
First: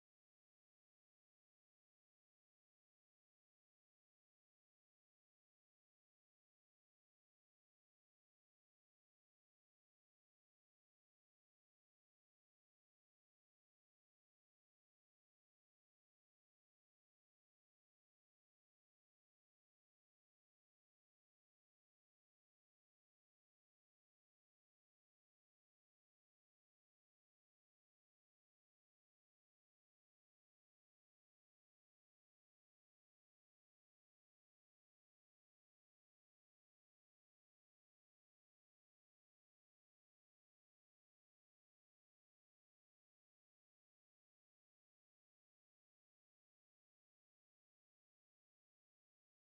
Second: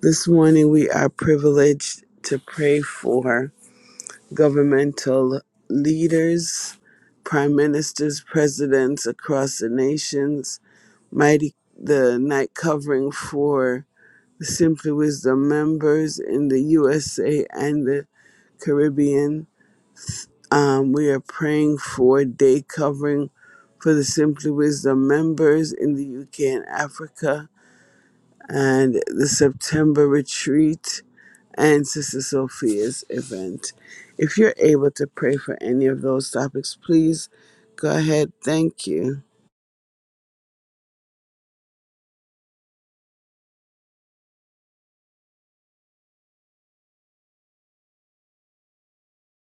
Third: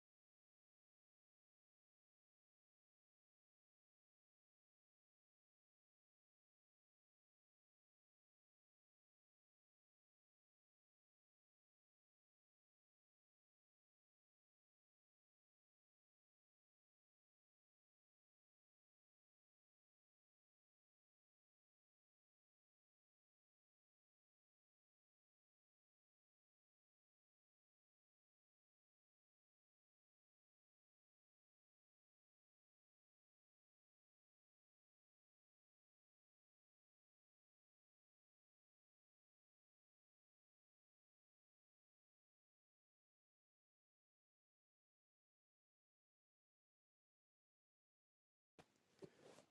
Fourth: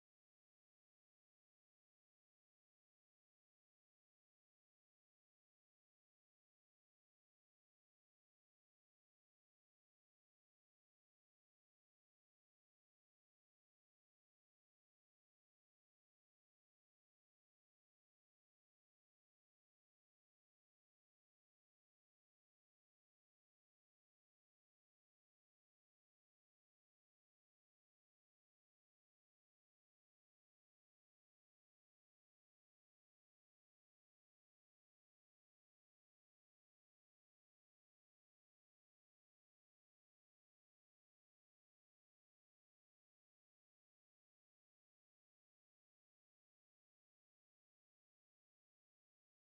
This morning, we are privileged to pray for governmental leaders, prime ministers, presidents across the nations, mighty the night covering for the Simply Wisdom members in the USA and the Caribbean. Um, we are praying for day covering for the Simply Wisdom members in the UK and Africa and the September retreat and Sister Sophia's event. If you're able to pray for any of those topics, please go ahead. Thank you.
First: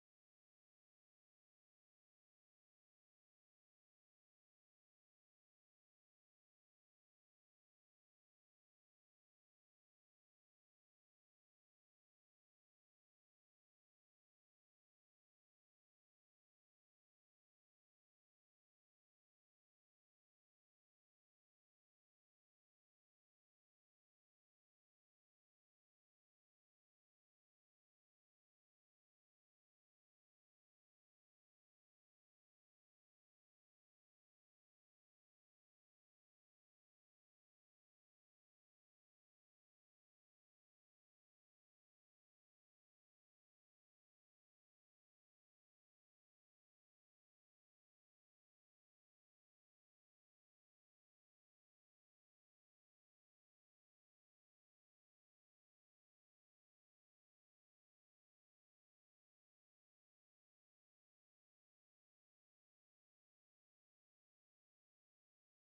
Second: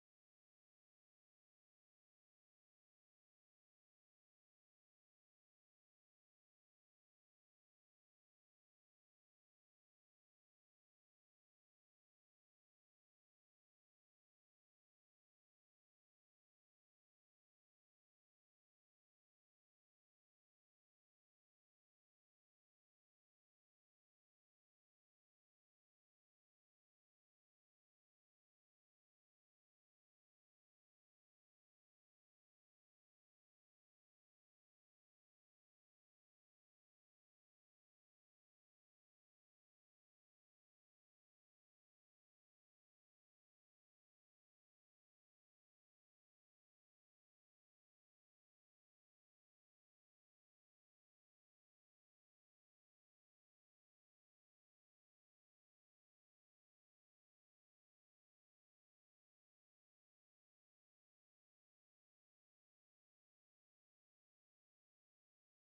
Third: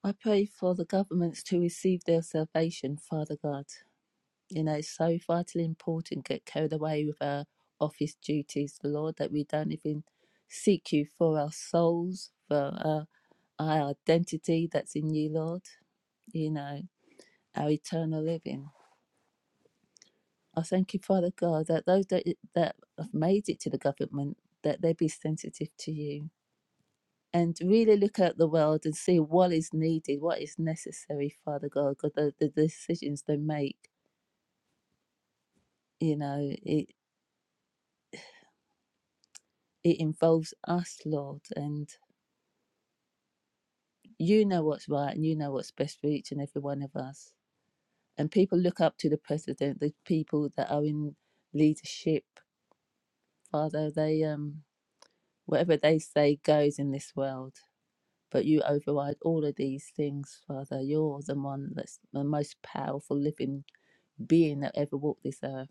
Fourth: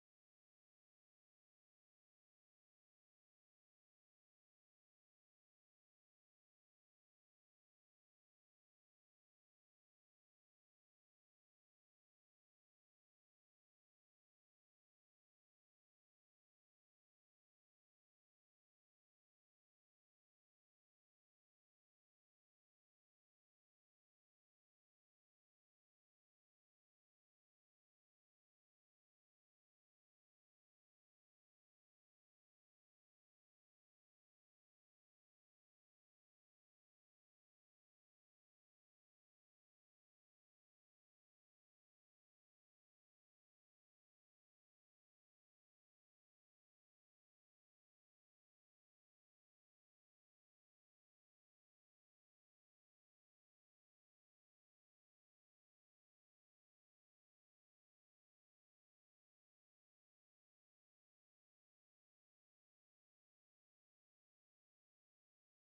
I pray for the governments to receive their salvation, Father God. You know, it's so vitally important get carried away with our office duties, Lord, that we don't even seek you for our souls, for our, our identity that's in you, Lord, you know, our eternal living. I thank you, Father God, that those that, that have made it to the government, that they be sensitive to you and really look at the world and see what is needed, what is necessary, Father God, because the, the decisions they make, you know, it. it involves us, Lord, and you know what's right and you know what's best for each and every one of us. And people look up to the president, the people that are in leadership, Father, they um whatever they say goes in this world. But you override all of these things, Father. You're the one that's the most powerful living being that ever walked this earth.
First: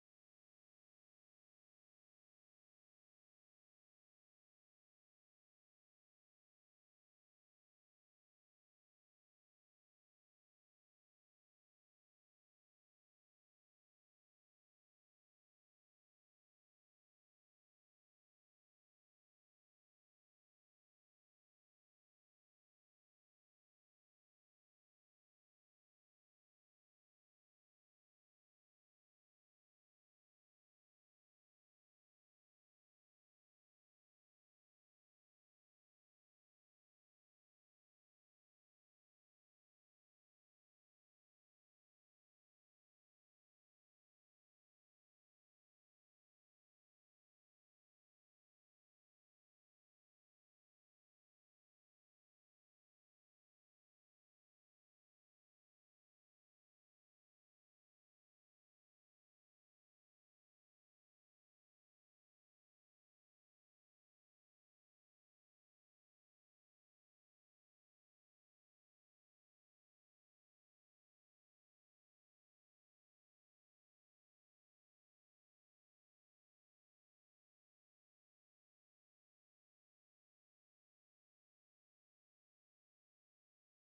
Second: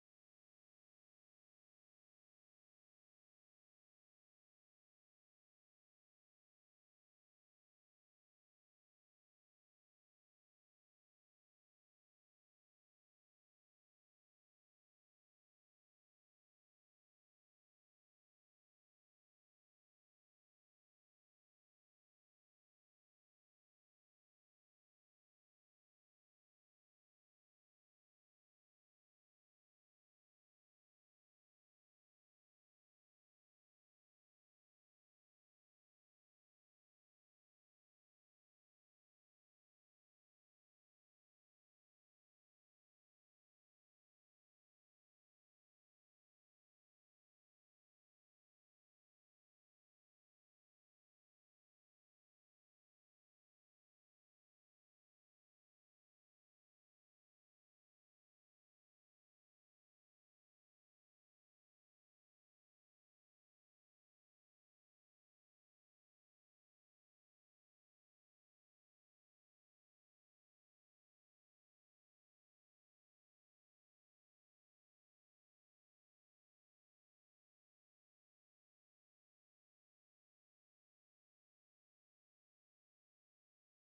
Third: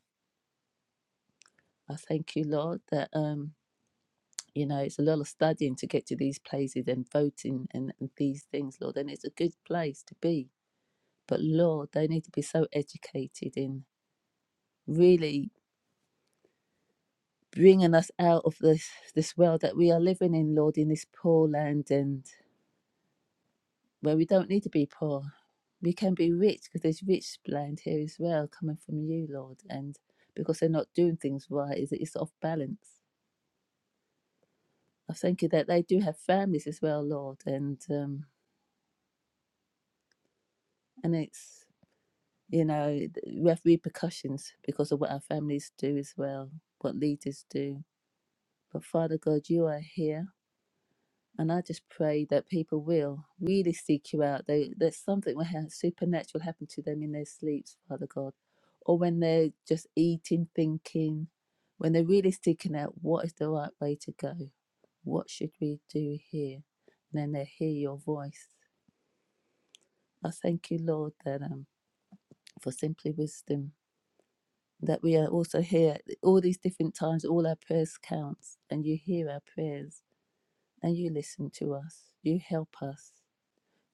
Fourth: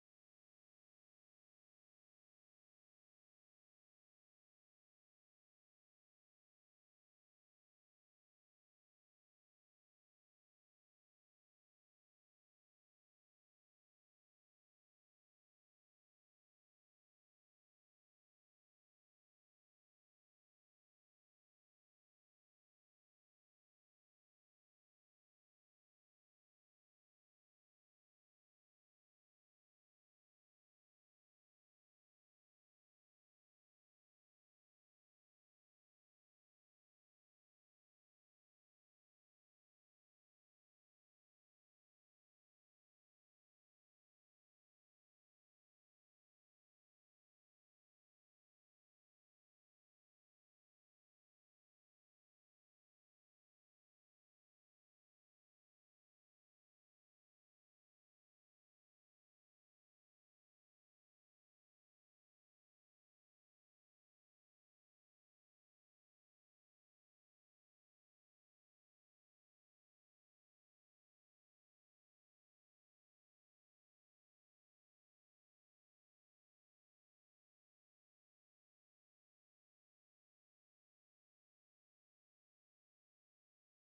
I thank you, Lord, that um, you know, it's a lot of studying to get to these places and voting and, and these things, Lord, and it's a good place to be But Lord, they need to be so educated in really bringing us out of this this world that we are living in, Lord, in this poor land and where we don't need to be poor. We can be rich because there's rich land here as well coming from you, Lord. And because they're not doing things right, is it's off balance. I thank you that they do have families as well, Lord, and um, and it's you know we have repercussions because of what our families do as well, what leaders do. But Father God, you are here And I just pray that people will really seek you out. They, there's something will ha- supernatural happen to them in their sleeps, Father God, or when they're just eating, thinking, when they're really seeking out what is the right way to go, what should we do here? And then they hear your voice. I thank you, Lord, that um, for simply wisdom, that we are also here all these different times. All our prayers counts, and you hear our prayers, and you listen to us. You help us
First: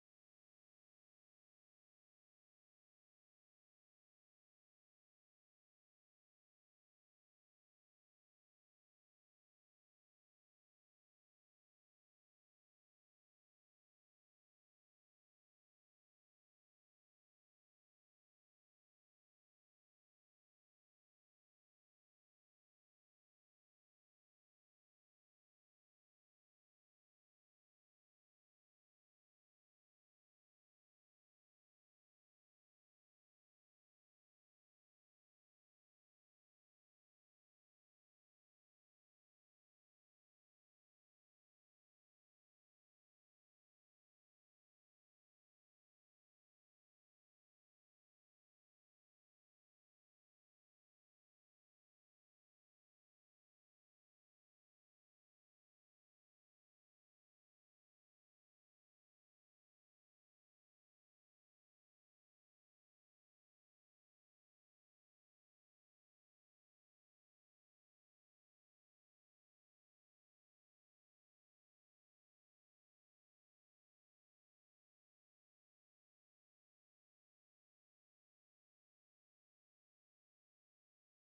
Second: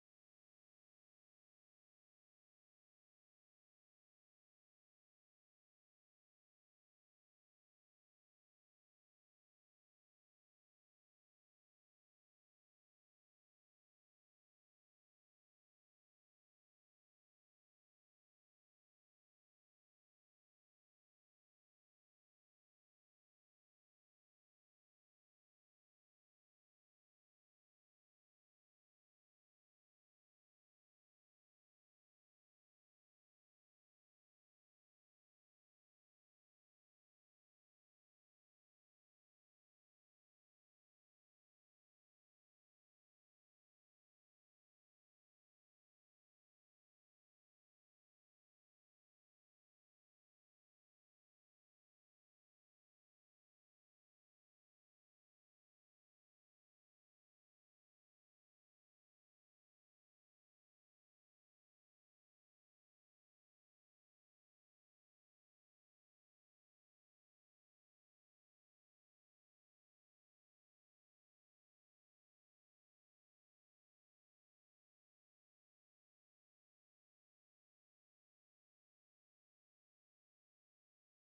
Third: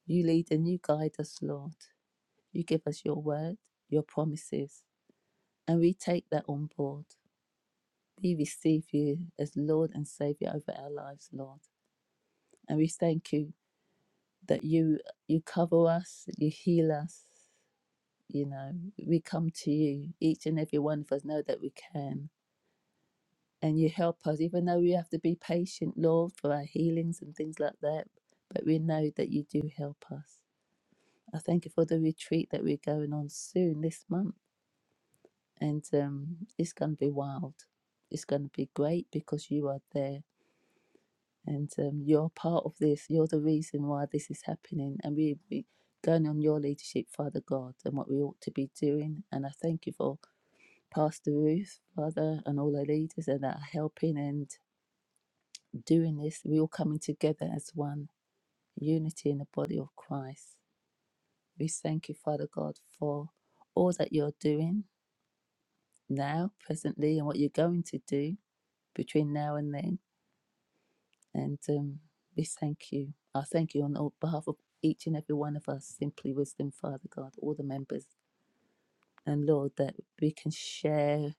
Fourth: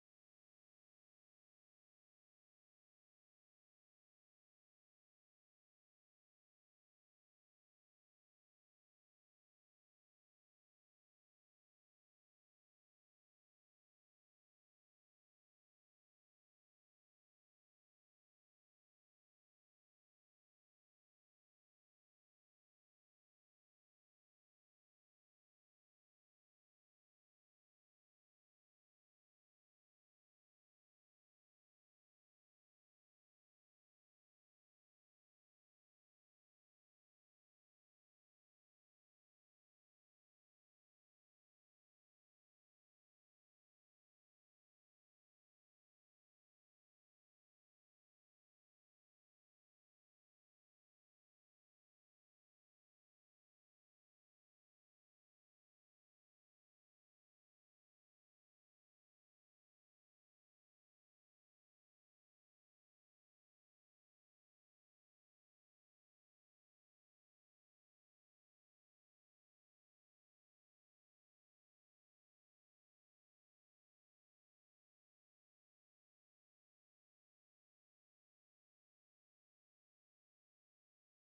You lead and you guide us, Lord. You give us your word, your promises, and we take that on board. We receive you as Lord and Savior over our lives, Lord. And we thank you that you you cover us, you heal us, you know. We come to you. Each and every one of us know that we can. And you help us, even though we have to be patient, Lord, for our healings and things like that. But we know that you do help us. I thank you for the retreat that we're going on soon this month. and um, it's going to be wild. It's going to be great because you are there and um, you're part of this. You're the reason why this is happening, and we we going on your leadership, Father God, and what we ought to be doing. And I thank you for Pastor Ruth, Father, and all our leaders that are helping and doing this. We're all coming together as one unity in the body of Christ. We thank you, Father God, for all that you're doing now, presently, and what you're going to do between now and then. And um, we thank you. I thank you on all- behalf of each and every one of us, Simply Wisdom, Father God, all the members. And Lord, that we can share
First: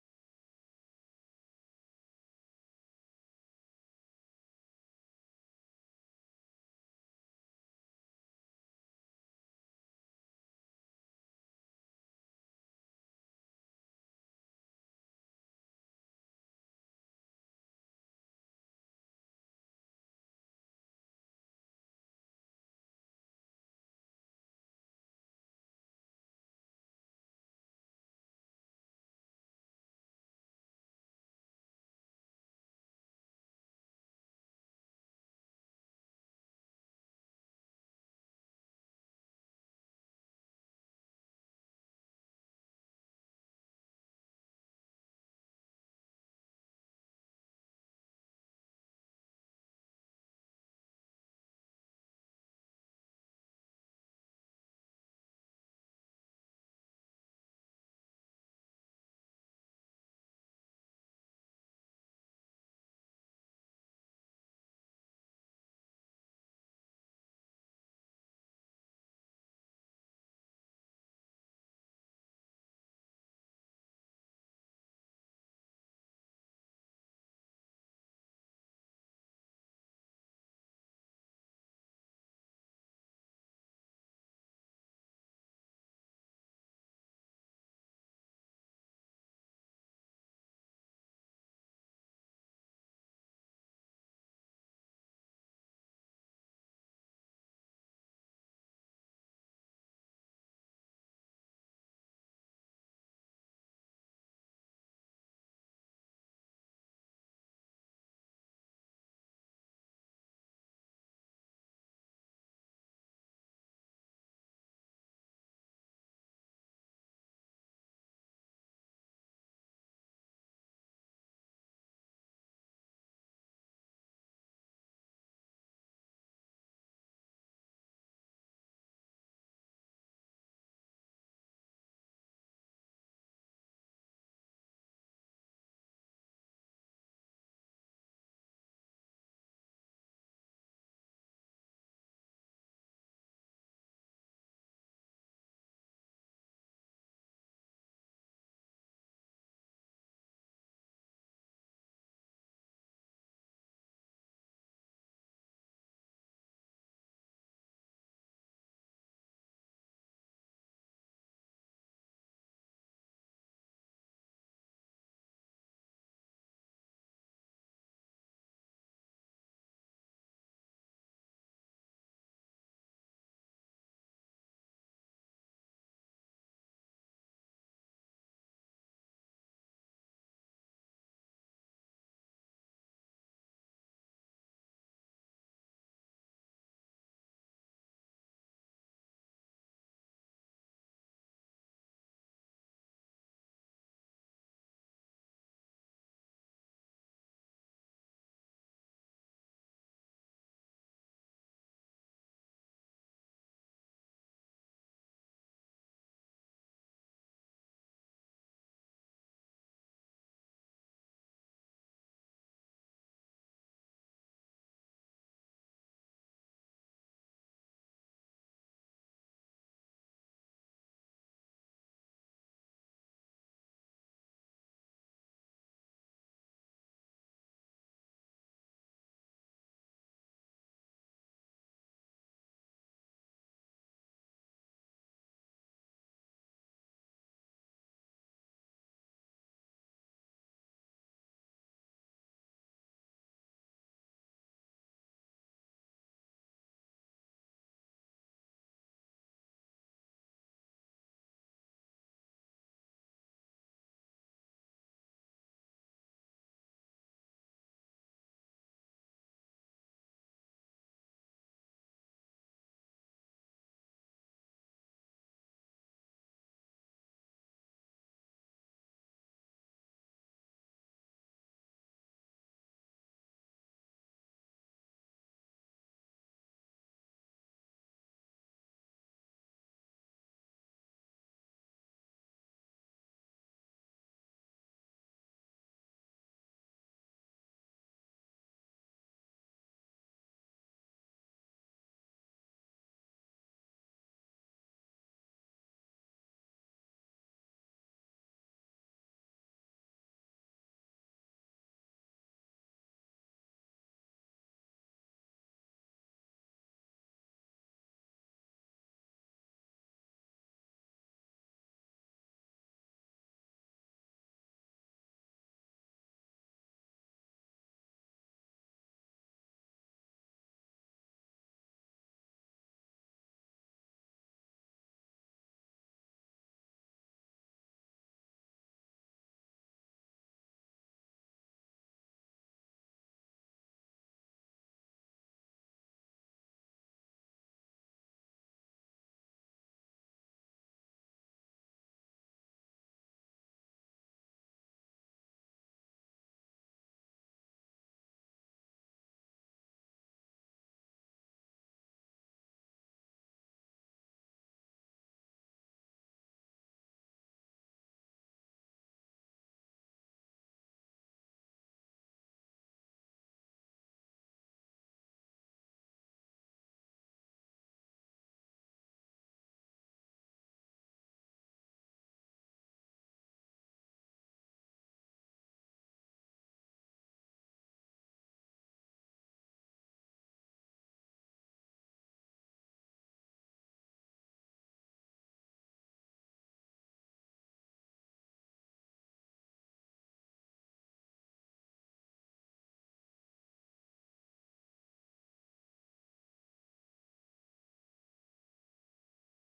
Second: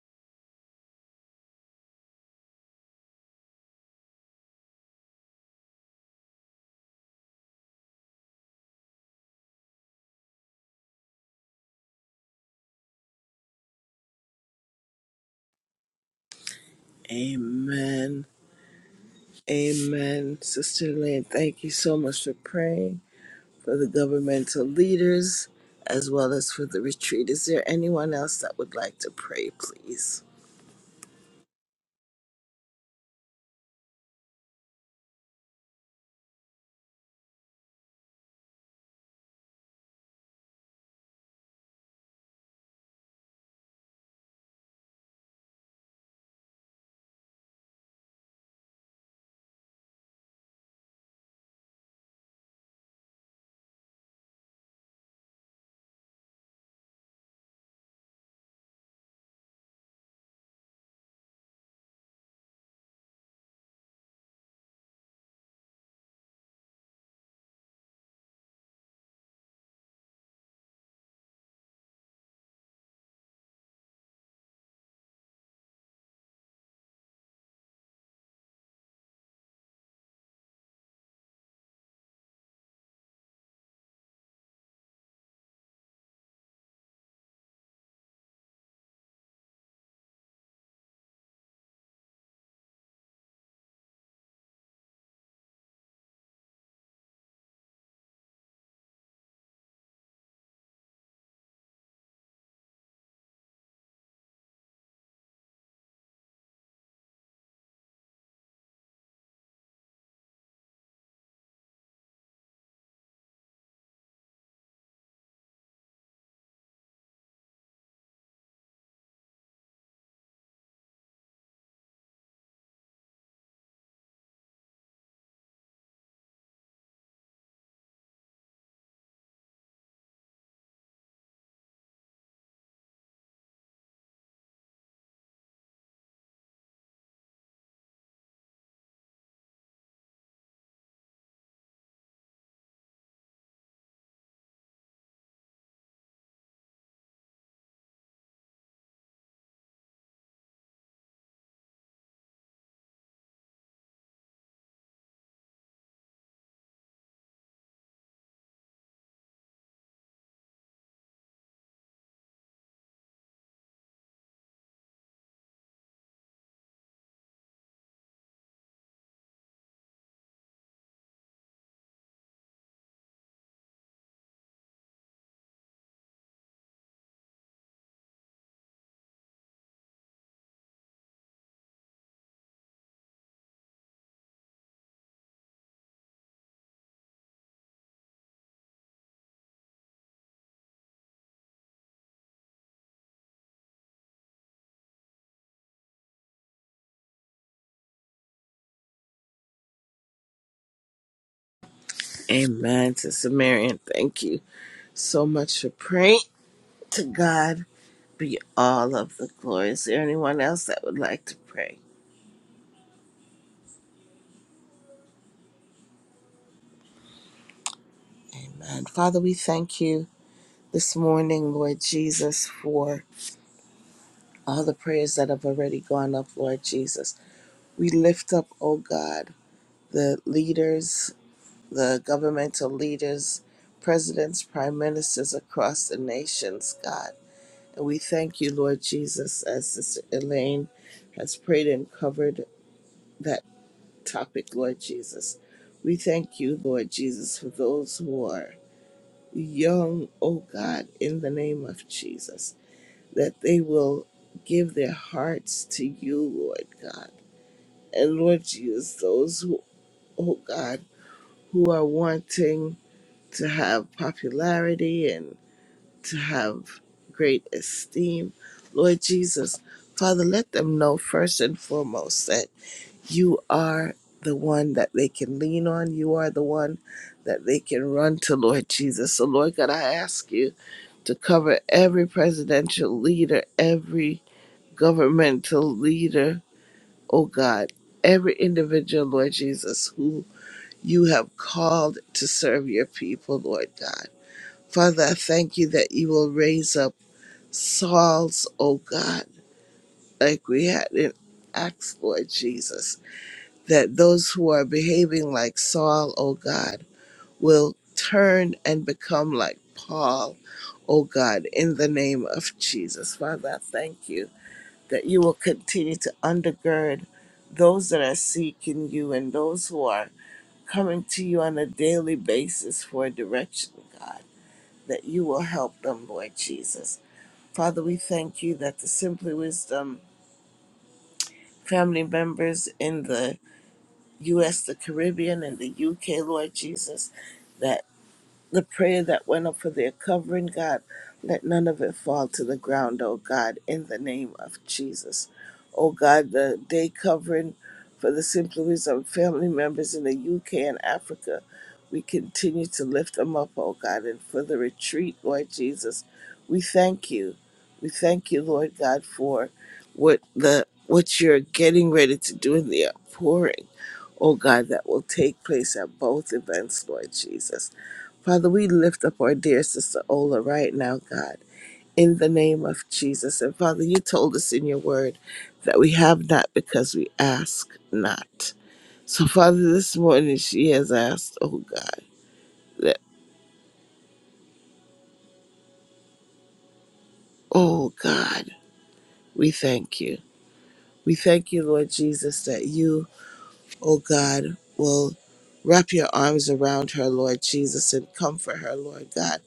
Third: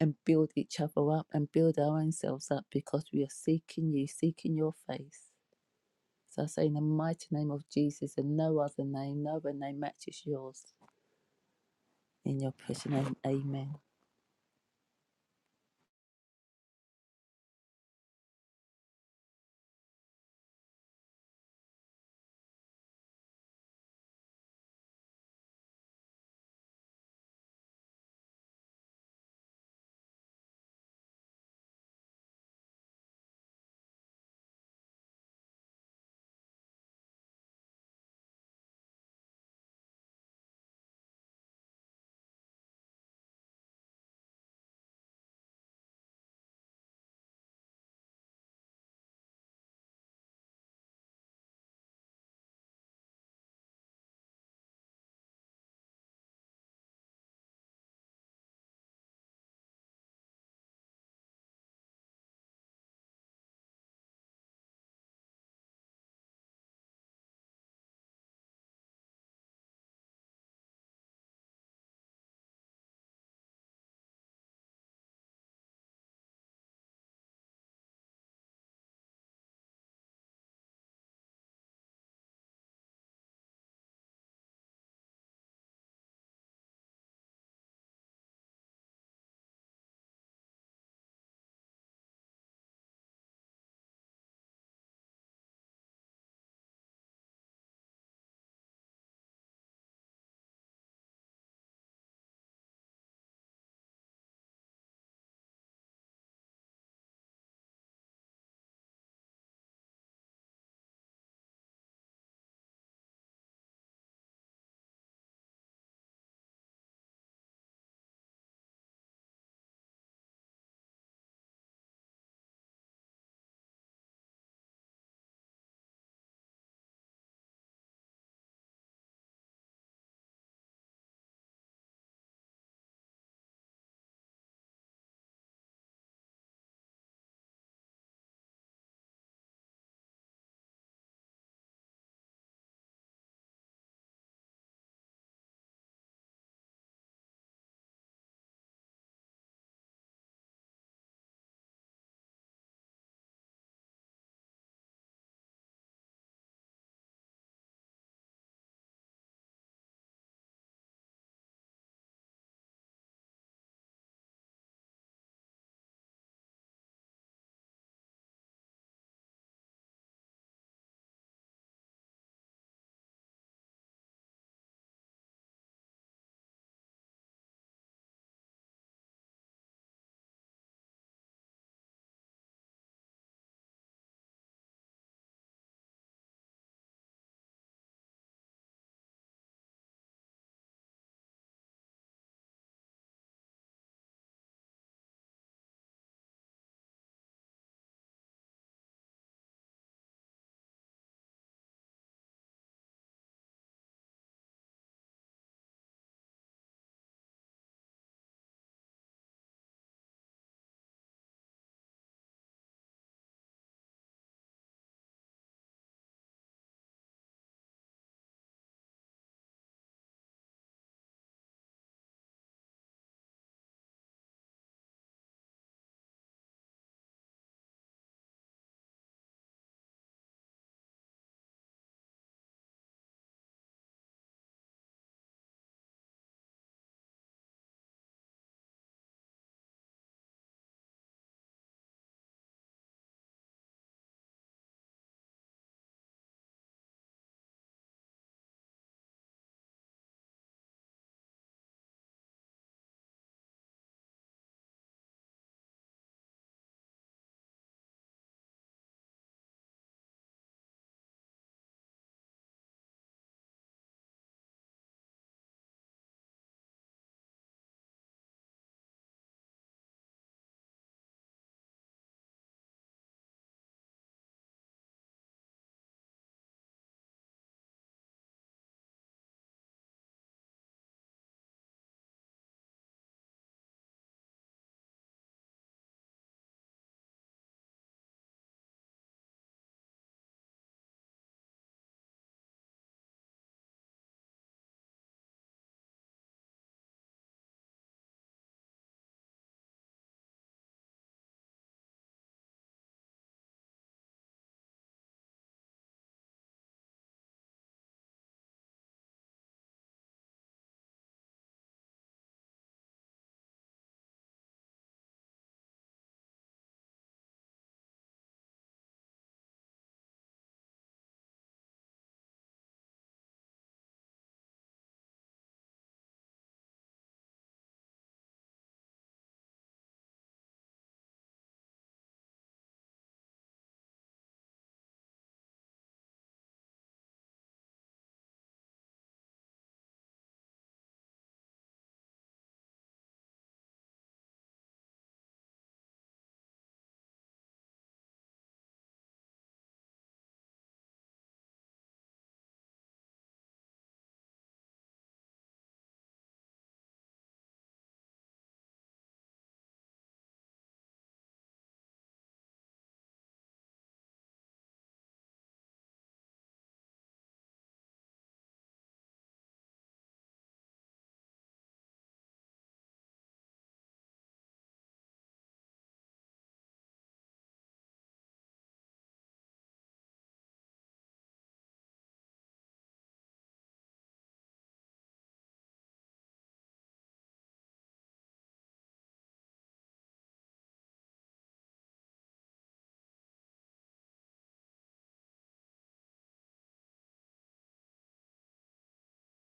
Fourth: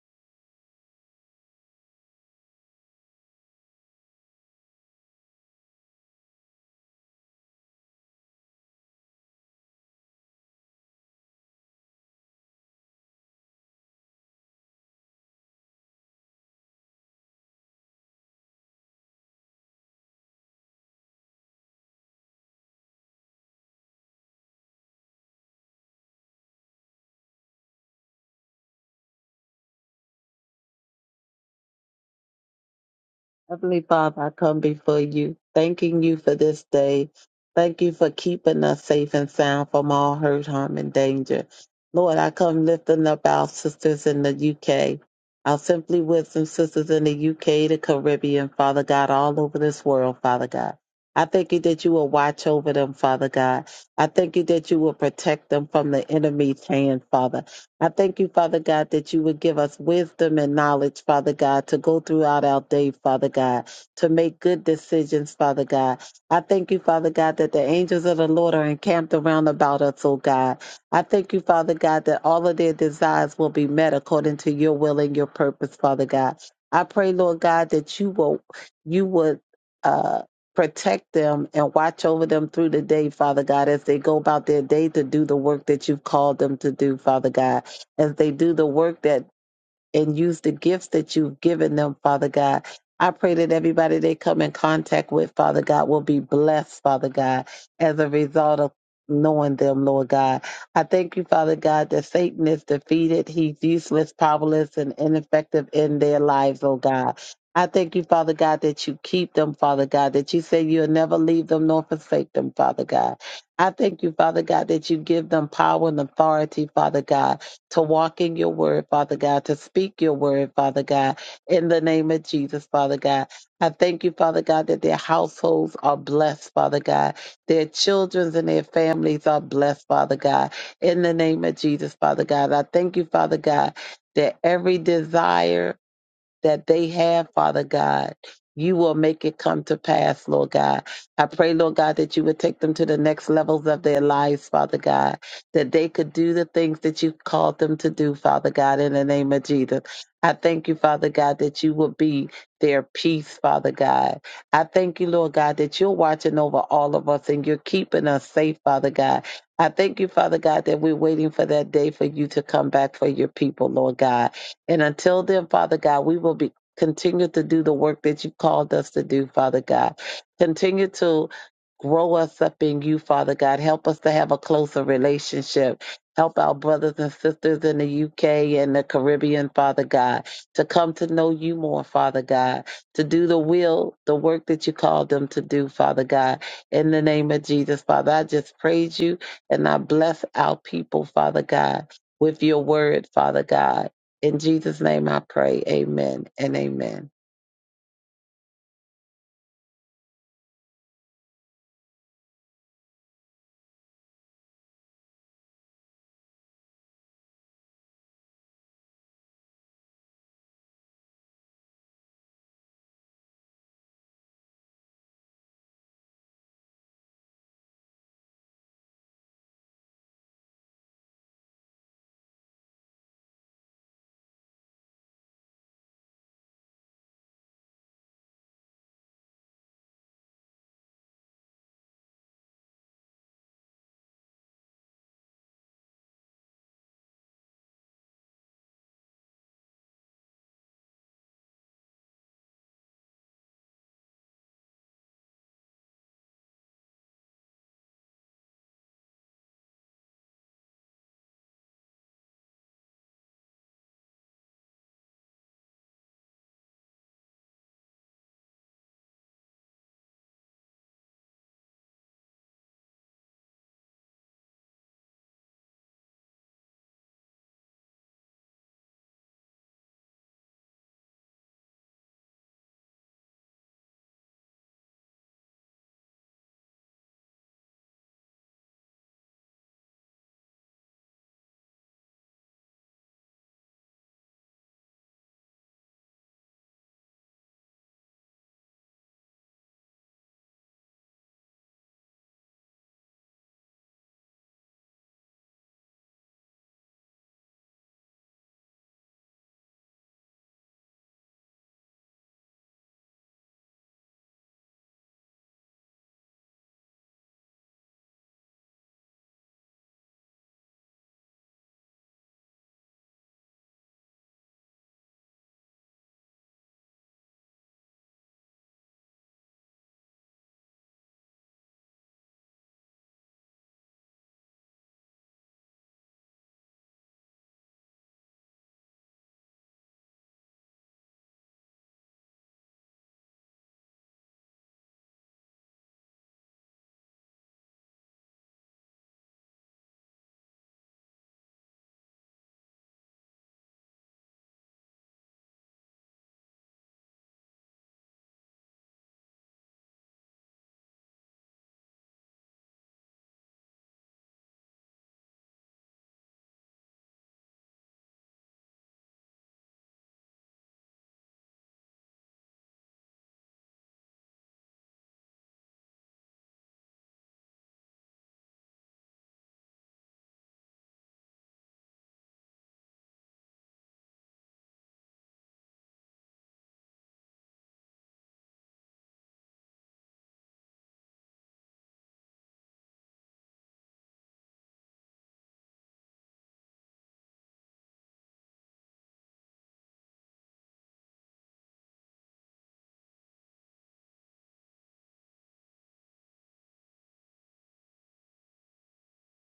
and build each other up and build our own selves up because we are seeking you, seeking your face. So I say in the mighty name of Jesus and no other name, no other name matches yours. In your precious name, amen. Amen. Amen. Sister Lynn, thank you so much for praying for the governmental leaders as well as for the retreat. Is there anyone else that would like to pray, please? Heavenly Father, I come before you, thanking you for this day. Thank you for keeping us safe and sound from all hurt, harm, and danger. Lord, I come lifting up our sisters in the UK, our Simply Wisdom sisters in the UK, the Caribbean, Father God, all over this world, Father God. I thank you that you will watch over them, Father God. I thank you that you will protect them from the enemy's hand, Father. I thank you, Father God, that you would give us wisdom and knowledge, Father God, to go throughout our day, Father God, to make good decisions, Father God. I thank you, Father God, that the angels of the Lord are encamped around about us, oh God. I thank you, Father God, that all of their desires will be met according to your will and your purpose, Father God. I pray, Lord God, that you will you would uh protect them and watch over them through the day, Father God, as they go about their day to do the work that you've called them to do, Father God as they do the work that and use the gifts that you've given them, Father God. I pray that everybody they come in contact with, Father God, will be blessed, Father God, as a result of knowing them, Lord God. I thank you, Father God, that Satan is defeated. He's useless, powerless, and ineffective in their lives, oh God. I thank you, Father God, that you keep them, Father God, that you say you'll never leave them nor forsake them, Father God. I thank you, Father God, that you give them power and authority, Father God to walk in your word, Father God, to speak your word, Father God, in the name of Jesus, Father God. I thank you, Father God, that their households are blessed, Father God. Their children and their families are blessed, Father God, in the name of Jesus, Father God. I thank you, Father God, that every desire, that they have, Father God. You will make it come to pass, Lord God. I pray, Lord God, that you would take them to the next levels of their lives, Father God, that they could do the things that you called them to do, Father God, in the name of Jesus. I thank you, Father God, that you will be their peace, Father God. I thank you, Lord God, that you're watching over all of us and you're keeping us safe, Father God. I thank you, Father God, that we're waiting for that day for you to come back for your people, Lord God. And until then, Father God, we will be continue to do the work that you called us to do, Father God. Continue to grow us up in you, Father God. Help us to have a closer relationship. Help our brothers and sisters in the UK and the Caribbean, Father God, to come to know you more, Father God, to do the will, the work that you called them to do, Father God. In the name of Jesus, Father, I just praise you and I bless our people, Father God, with your word, Father God. In Jesus' name I pray. Amen and amen. Amen. Sister Marion, thank you so much for praying. To God be all of the glory. Is there anyone else that would like to pray? And Father, we thank you this morning, Lord Jesus, for all the prayers that have already gone up, Lord Jesus. We lift up, oh God, the leaders, the governmental leaders, presidents, prime ministers across the nations, God. And we thank you, Lord Jesus, as Sister Elaine has prayed and covered that topic, Lord Jesus. We thank you, Lord Jesus, for those who are young, oh God, in the name of Jesus that they will give their hearts to you, Lord God. And Lord Jesus, those who, oh God, who are wanting to have popularity and to have great esteem, Lord Jesus, Father, let them know first and foremost that you are the one that they can lean on. You are the one that they can run to, Lord Jesus. So, Lord God, I ask you to cover every presidential leader, every governmental leader, oh God, every individual, Lord Jesus, who you have called to serve your people, Lord God. Father, I thank you that you will raise up Sauls, oh God, like we had in Acts, Lord Jesus, that those who are behaving like Saul, oh God, will turn and become like Paul, oh God, in the name of Jesus. Father, I thank you that you will continue to undergird those that are seeking you and those who are coming to you on a daily basis for direction, God, that you will help them, Lord Jesus. Father, we thank you that the Simply Wisdom family members in the U.S., the Caribbean, and the U.K., Lord Jesus, that. the prayer that went up for their covering, God. Let none of it fall to the ground, oh God, in the name of Jesus. Oh God, the day covering for the Simply Wisdom family members in the UK and Africa, we continue to lift them up, oh God, and for the retreat, Lord Jesus, we thank you. We thank you, Lord God, for what the what you're getting ready to do in the outpouring, oh God, that will take place at both events, Lord Jesus. Father, we lift up our dear sister Ola right now, God, in the name of Jesus. And Father, you told us in your word that we have not because we ask not. So, Father, this morning she has asked, oh God, that, oh God, we thank you. We thank you, Lord Jesus, that you, oh God, will wrap your arms around her, Lord Jesus, and comfort her, Lord God.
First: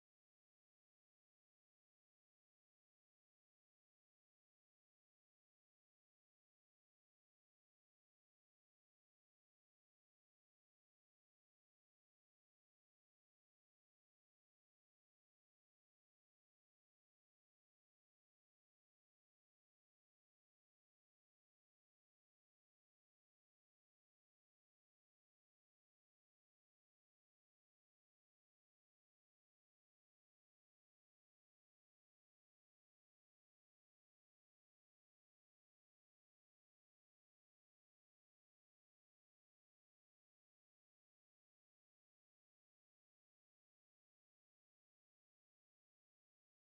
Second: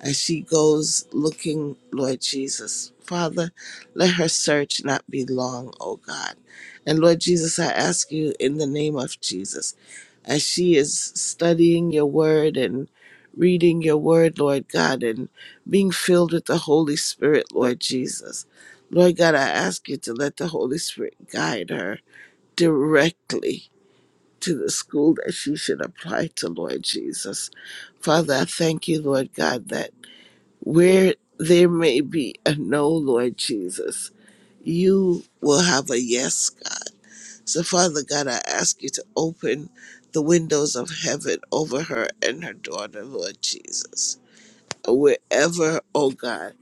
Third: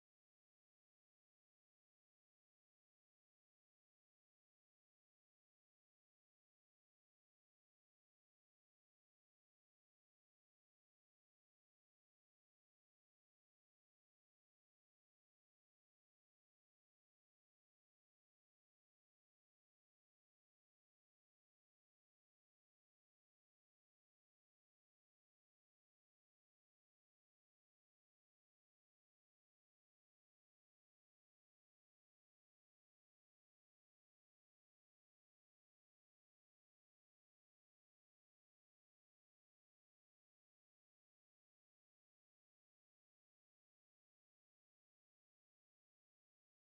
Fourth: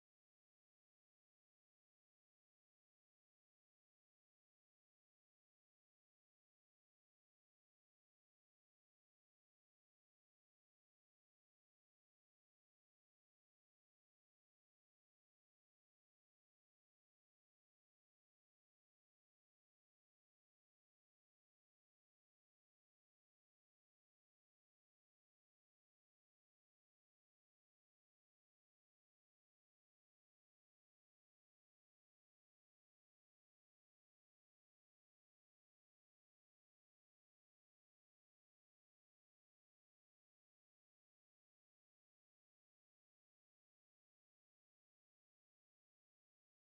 as she goes looking, Lord Jesus. Father, let her search not be long, O God. And Lord Jesus, I ask you in the name of Jesus, as she is studying your word and reading your word, Lord God, and being filled with the Holy Spirit, Lord Jesus. Lord God, I ask you to let the Holy Spirit guide her directly to the school that she should apply to, Lord Jesus. Father, I thank you, Lord God, that where there may be a no, Lord Jesus, you will have a yes, God. So, Father God, I ask you to open the windows of heaven over her and her daughter, Lord Jesus. Wherever, oh God,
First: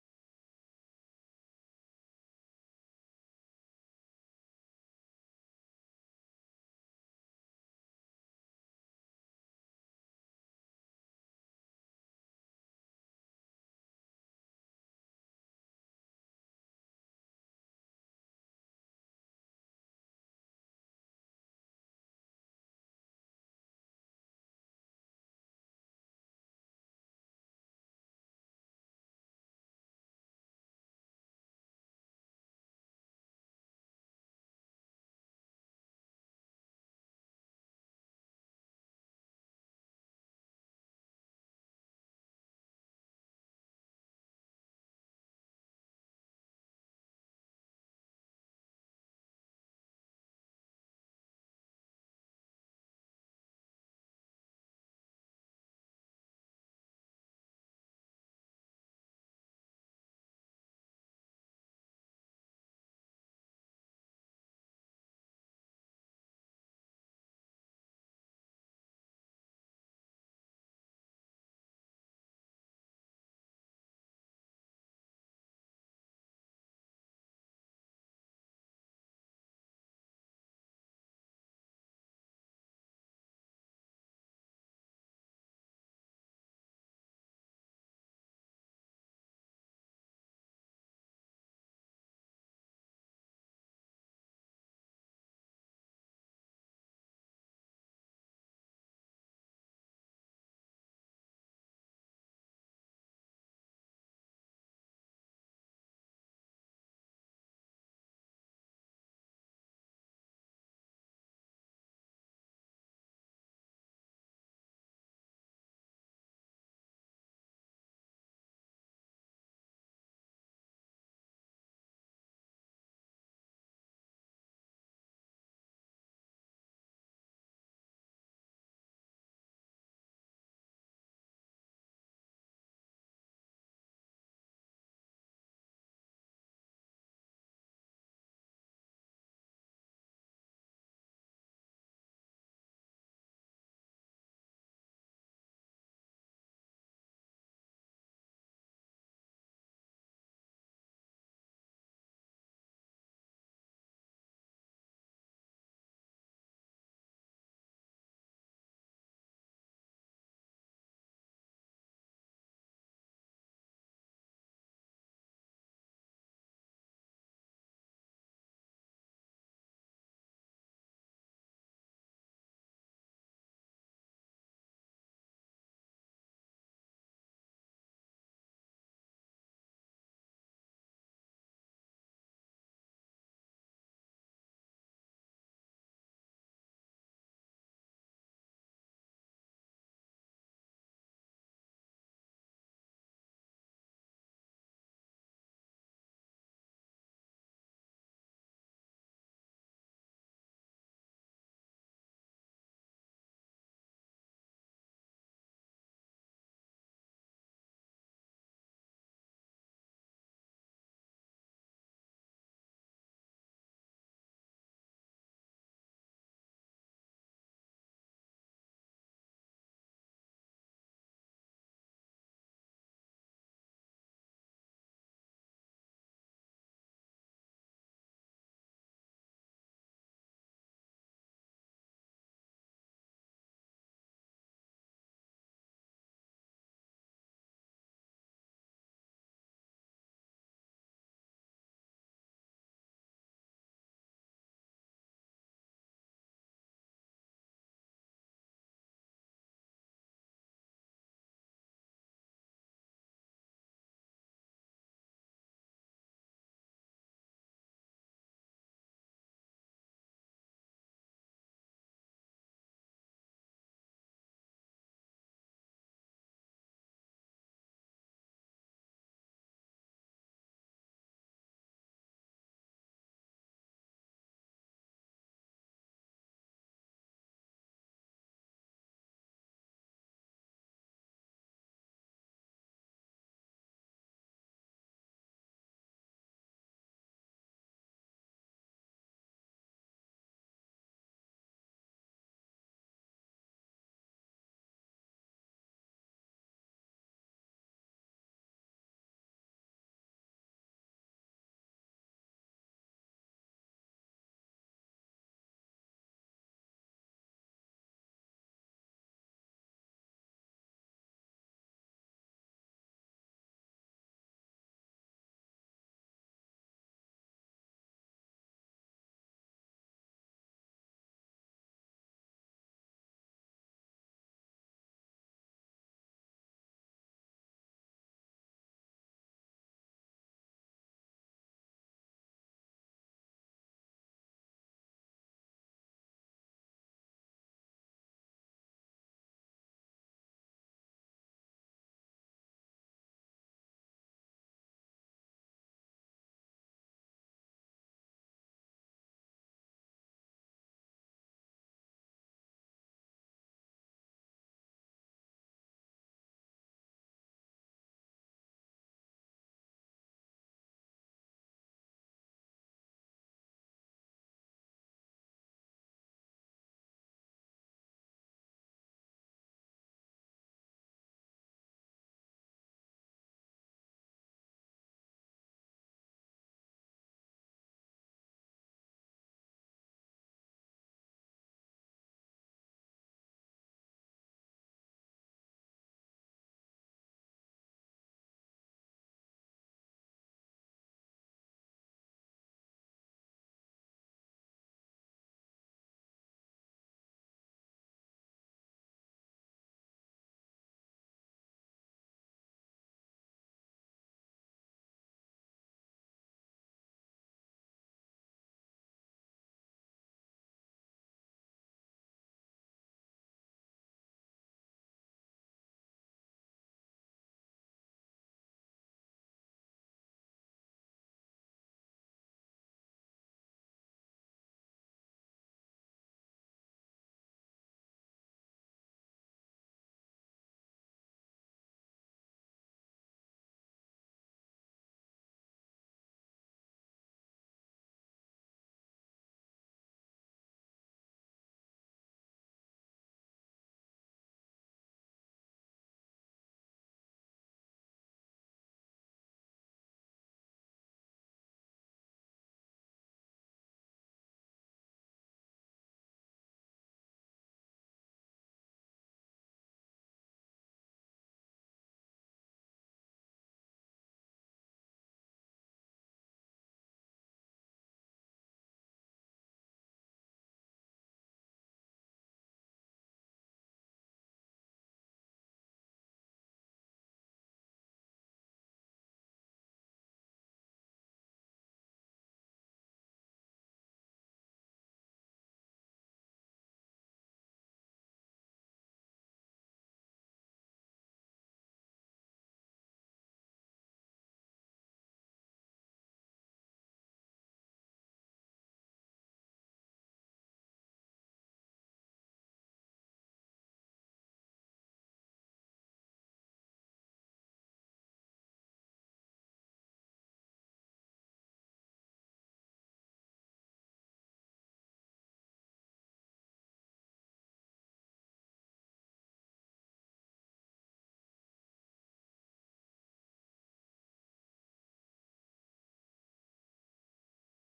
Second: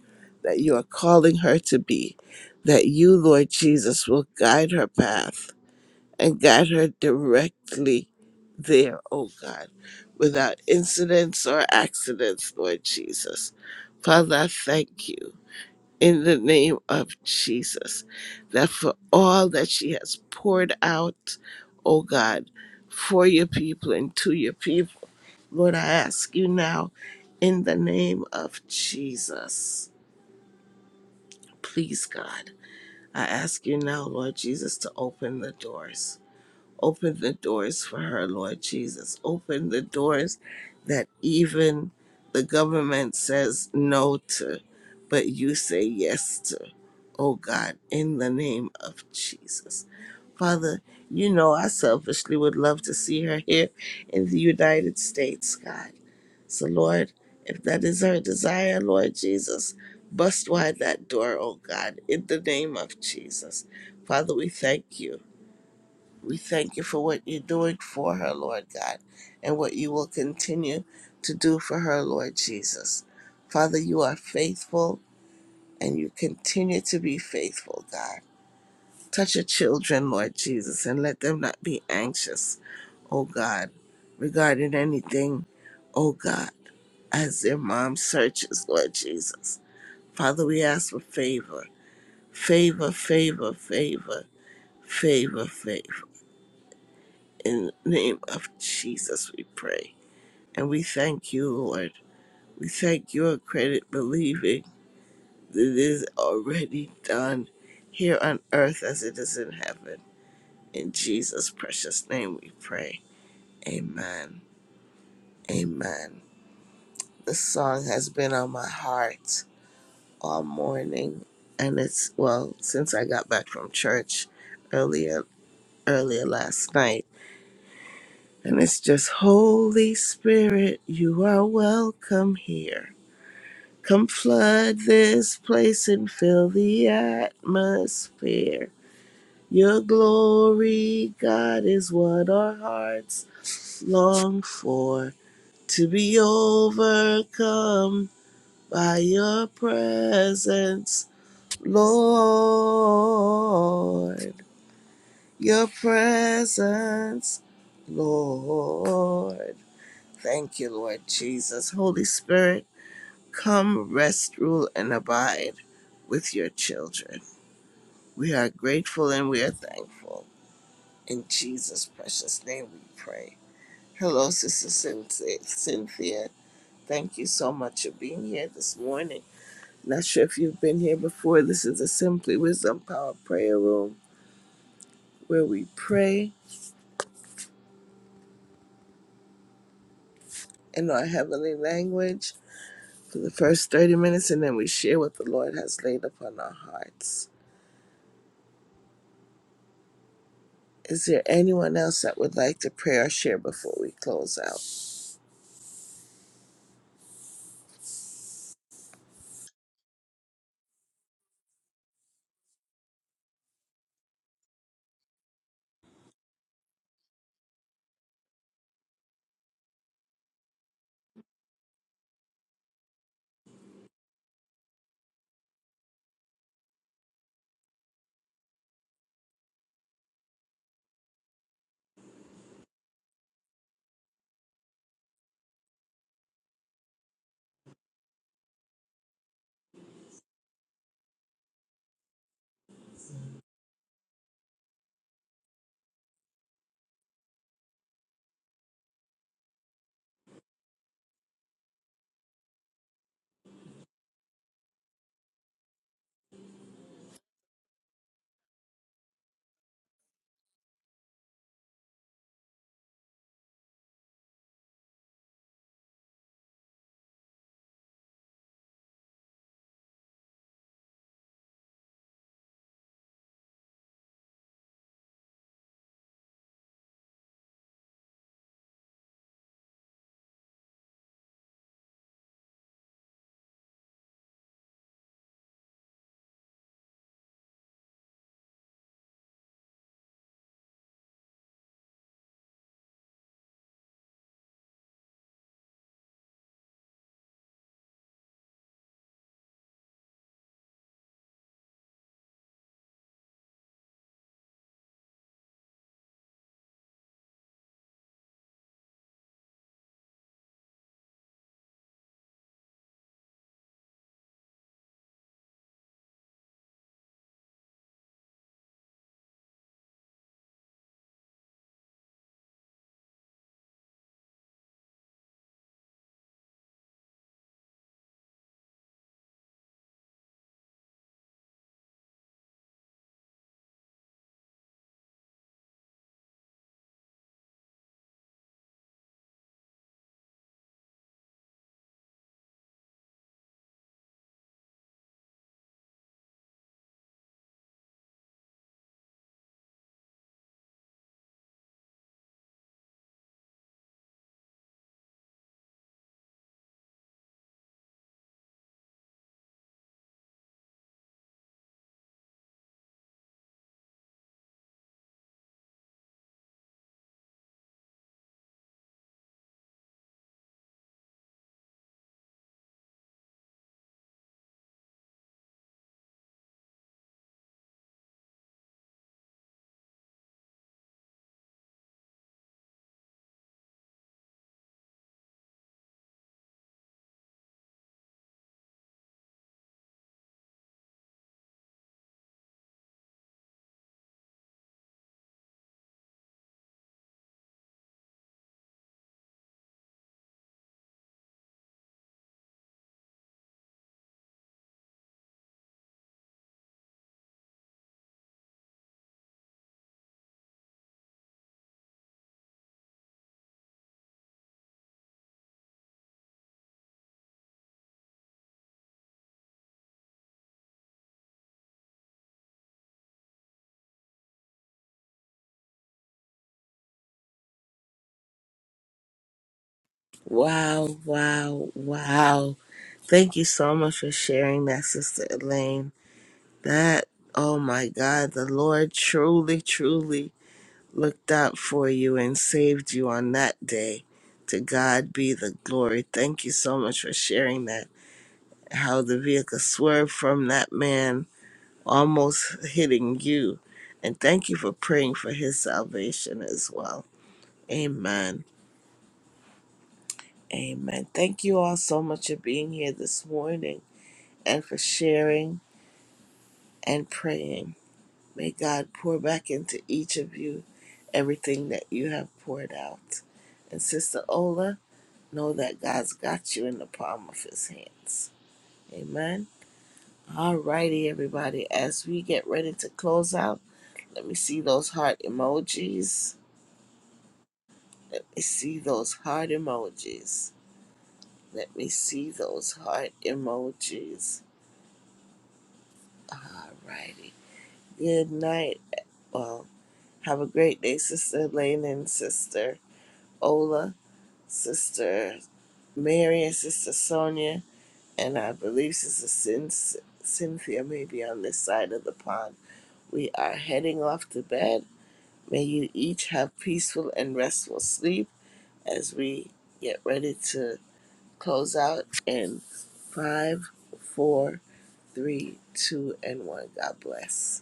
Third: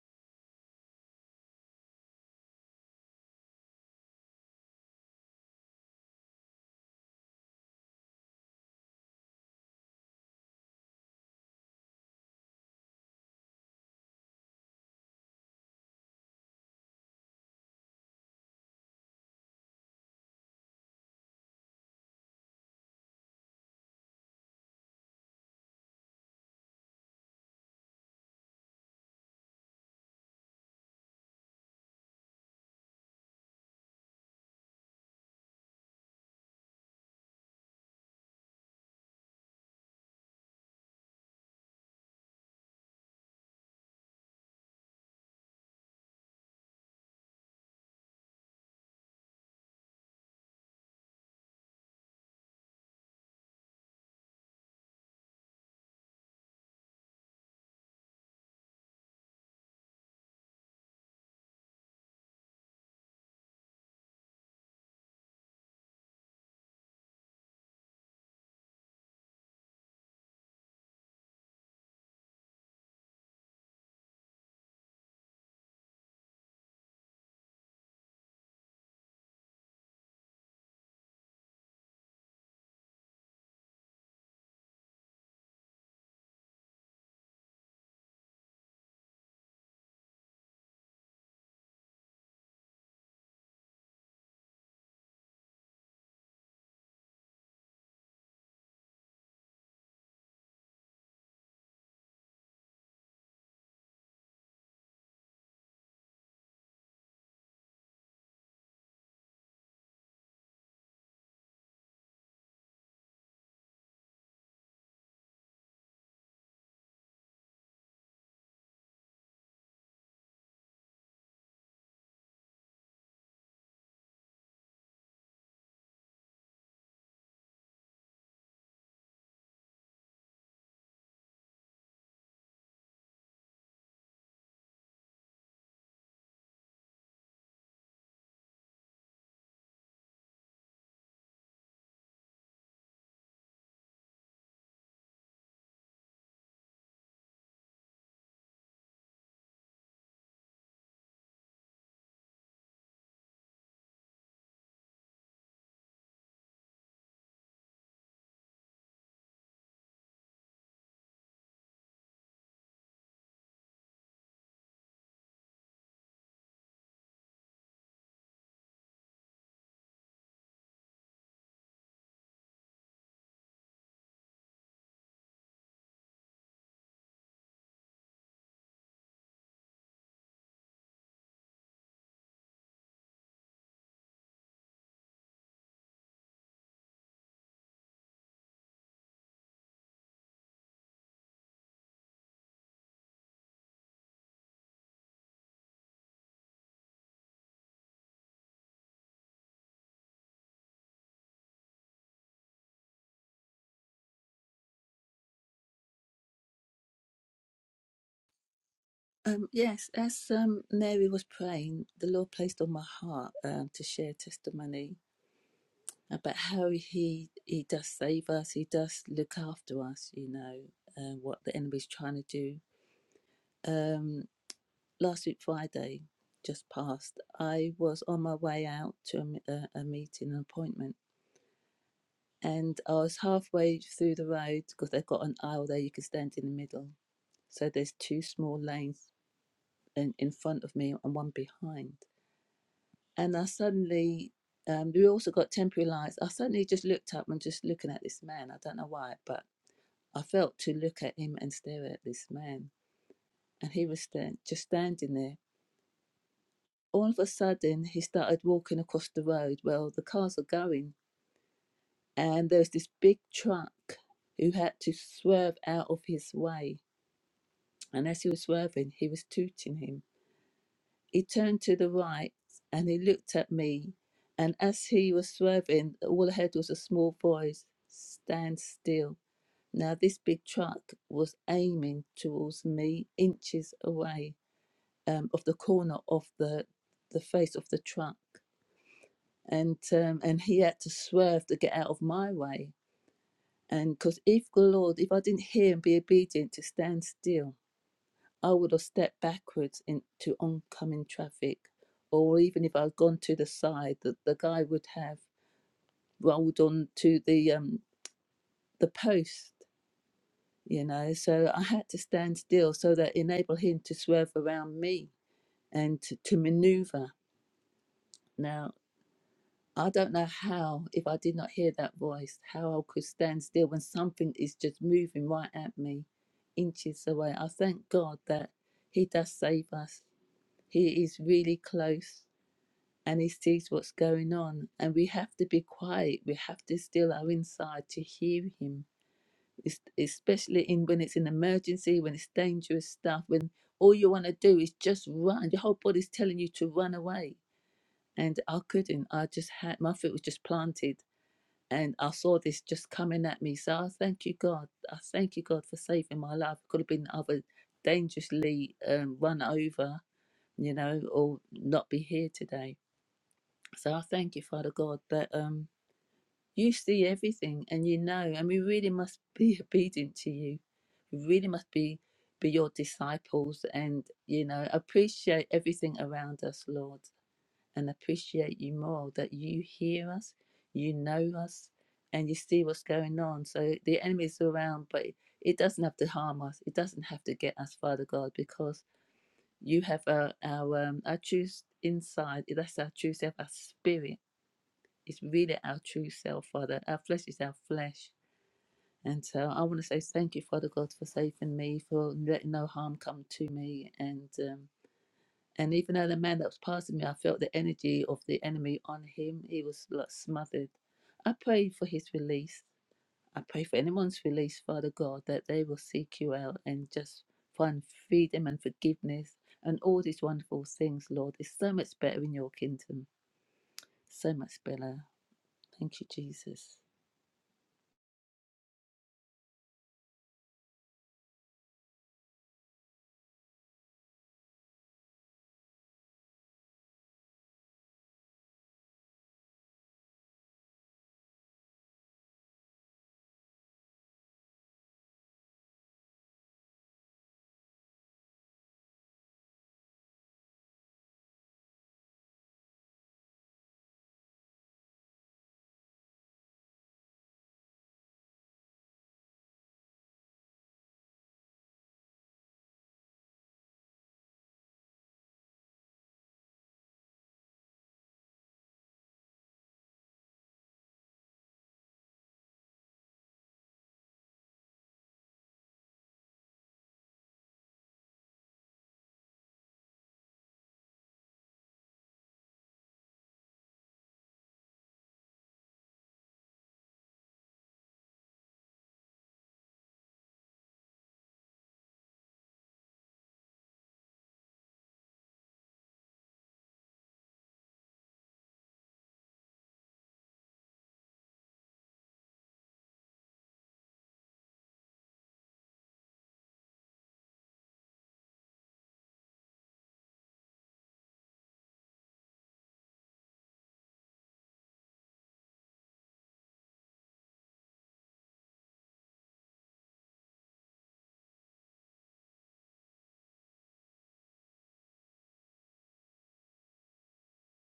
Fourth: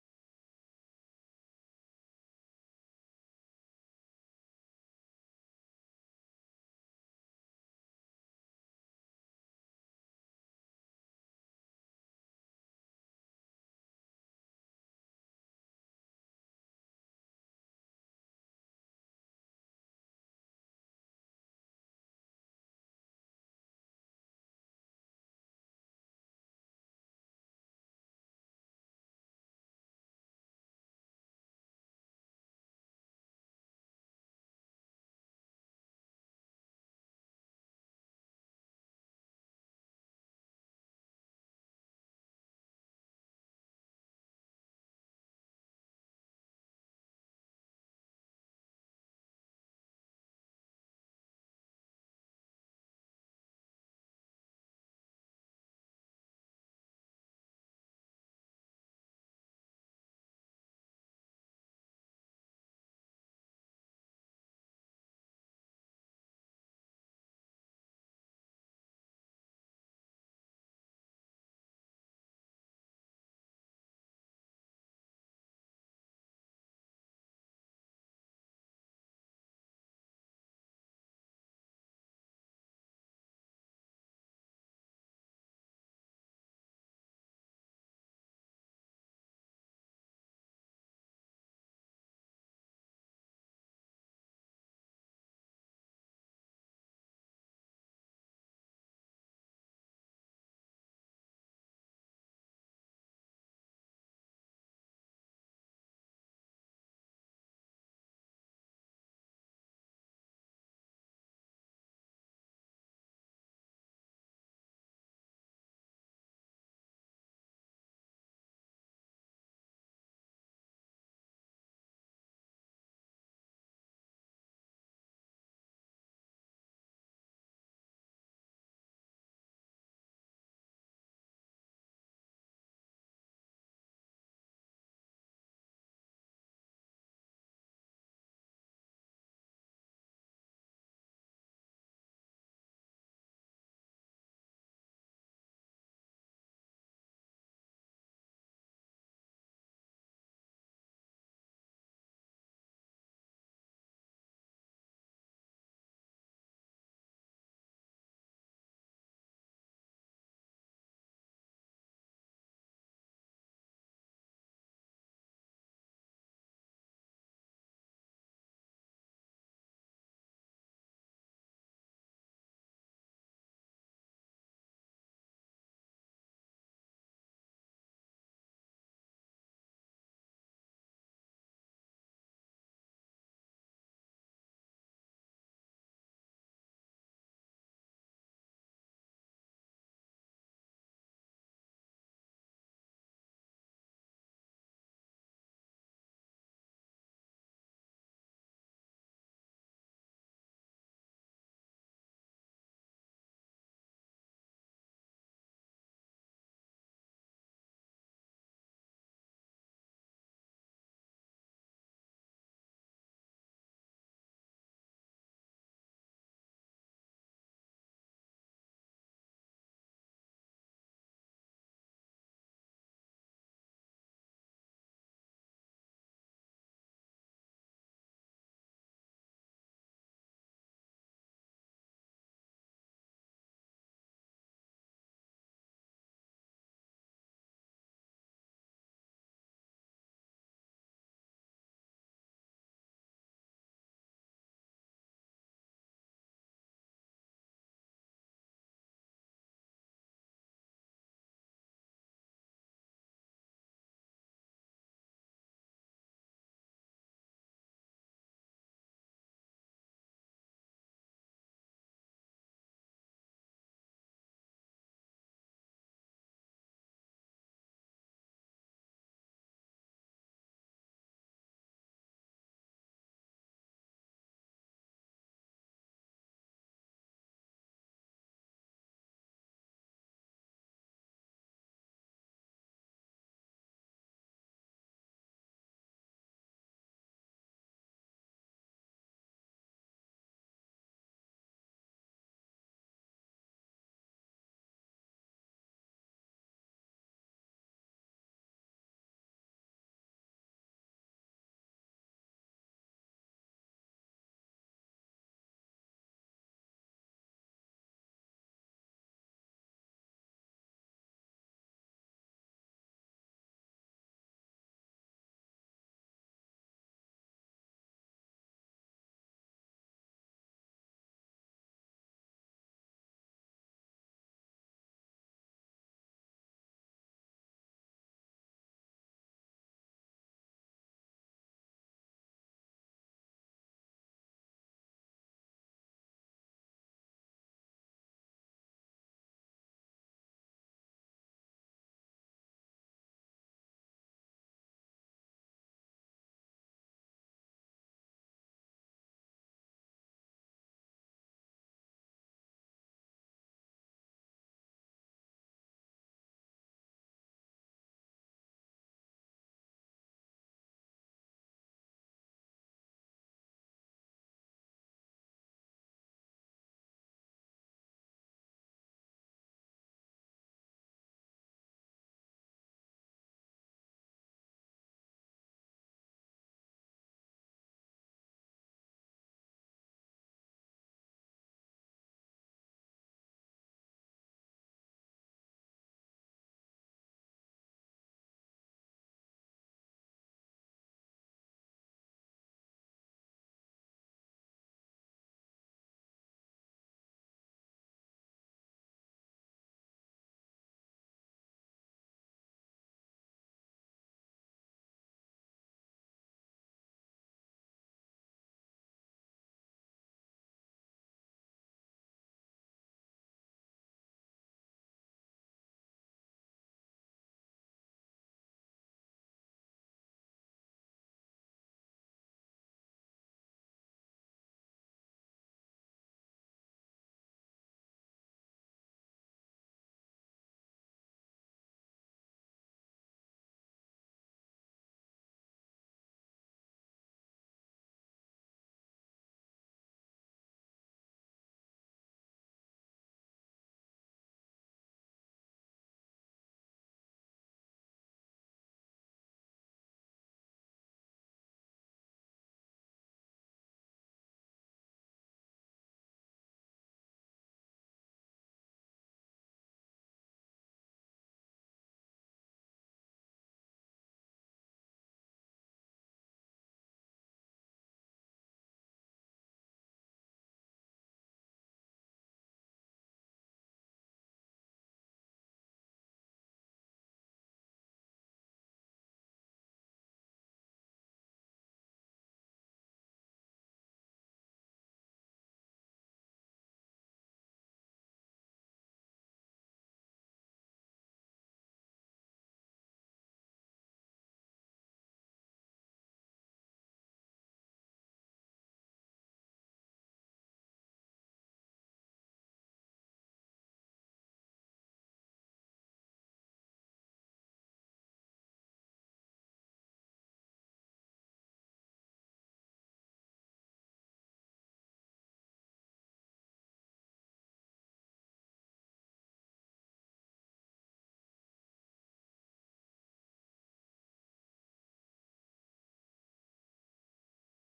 that you are calling her to be, that you, Lord Jesus, will guide her path and guide her directly there, oh God, without incidents or accidents, Lord Jesus. Father, I thank you in the name of Jesus. That for all that she has poured out, oh God, for your people and to your people, Lord, I ask you now in the name of Jesus. Please, God, I ask you now, Lord Jesus, to open the doors. Open the doors for her, Lord Jesus. Open the doors that even the government says no to, but you say yes to. Oh God, in the name of Jesus. Father, you know I selfishly would love to see her here in the United States, God. So, Lord, if that is her desire, Lord Jesus, bust wide that door, oh God, in the name of Jesus. Father, we thank you. We thank you for what you're doing for her, Lord God, and what you will continue to do for her, Lord Jesus. Father, you are faithful and you continue to be faithful, God. Touch your children, Lord Jesus, and let them not be anxious, oh God, regarding anything, oh God, as their mom searches, Lord Jesus. Father, we ask for favor, favor, favor, favor, favor, favor. In the name of Jesus, we pray. And we thank you, Lord. We thank you and credit believing that it is already done here on earth as it is in heaven. In Jesus' precious name we pray. Amen. Amen. This song has been on my heart all morning. And it's, well, since I got back from church earlier, earlier last night. And it's just, Holy Spirit, you are welcome here. Come flood this place and fill the atmosphere. Your glory, God, is what our hearts long for. To be overcome by your presence, Lord. Your presence, Lord. Thank you, Lord Jesus. Holy Spirit. Come, rest, rule, and abide with your children. We are grateful and we are thankful. In Jesus' precious name we pray. Hello, Sister Cynthia. Cynthia. Thank you so much for being here this morning. Not sure if you've been here before. This is the Simply Wisdom Power Prayer Room where we pray in our heavenly language for the first 30 minutes and then we share what the Lord has laid upon our hearts. Is there anyone else that would like to pray or share before we close out? Um, yes, as um, Mary was praying, the Lord placed on my heart um, to share testimony Uh, but how he he does save us, he does look after us, you know, uh, what the enemy's trying to do. Um, last week Friday, just past, I was on my way out to a, m- a- a meeting, an appointment, and I was halfway through the road because they've got an aisle there you can stand in the middle. So there's two small lanes in, in front of me and one behind, and I suddenly. Um, we also got temporary lights. I suddenly just looked up and just looking at this man. I don't know why, but I felt to look at him and stare at this man. And he was stand, just standing there. All of a sudden, he started walking across the road. Well, the cars are going. And there's this big truck who had to swerve out of his way. And as he was swerving, he was tooting him. He turned to the right and he looked at me. And as he was swerving, all ahead was a small voice stand still. Now, this big truck was aiming towards me inches away um, of the corner of the the face of the truck, and um, and he had to swerve to get out of my way. And because if the Lord, if I didn't hear and be obedient to stand still, I would have stepped backwards into oncoming traffic, or even if I'd gone to the side, that the guy would have rolled on to the um, the post. You know, so I had to stand still so that enable him to swerve around me and to, to maneuver. Now I don't know how, if I did not hear that voice, how I could stand still when something is just moving right at me, inches away. I thank God that He does save us. He is really close and He sees what's going on. And we have to be quiet. We have to still our inside to hear Him, es- especially in when it's an emergency, when it's dangerous stuff, when all you want to do is just run. Your whole body's telling you to run away. And I couldn't. I just had my foot was just planted and I saw this just coming at me. So I thank you, God. I thank you, God, for saving my life. Could have been other dangerously um, run over, you know, or not be here today. So I thank you, Father God, that um, you see everything and you know, and we really must be obedient to you. We really must be be your disciples and you know appreciate everything around us, Lord and appreciate you more that you hear us, you know us, and you see what's going on. So the enemy is around, but it doesn't have to harm us. It doesn't have to get us, Father God, because you have our our, um, our true inside. That's our true self, our spirit. It's really our true self, Father. Our flesh is our flesh. And so I want to say thank you, Father God, for saving me, for letting no harm come to me. And um, and even though the man that was passing me, I felt the energy of the enemy on him. He was like smothered. I pray for his release. I pray for anyone's release, Father God, that they will seek you out and just find freedom and forgiveness and all these wonderful things, Lord. It's so much better in your kingdom. So much better. Thank you, Jesus. Wow, wow, wow. Thank you so much for sharing that, Sister Elaine. That, oh my God, the Lord truly, truly looked out for you and saved you on that day. To God be the glory. Thank you so much for sharing that. How the vehicle swerved from that man almost hitting you. And thank you for praying for his salvation as well. Amen. Amen. Thank you all so much for being here this morning and for sharing and praying. May God pour back into each of you everything that you have poured out. And Sister Ola, know that God's got you in the palm of his hands. Amen. All righty, everybody. As we get ready to close out, let me see those heart emojis. Let me see those heart emojis. Let me see those heart emojis. All righty. Good night. Well, have a great day, Sister Lane and Sister Ola, Sister Mary and Sister Sonia, and I believe Sister Cyn- Cynthia may be on this side of the pond. We are heading off to bed. May you each have peaceful and restful sleep as we get ready to close out in five, four, three, two, and one. God bless.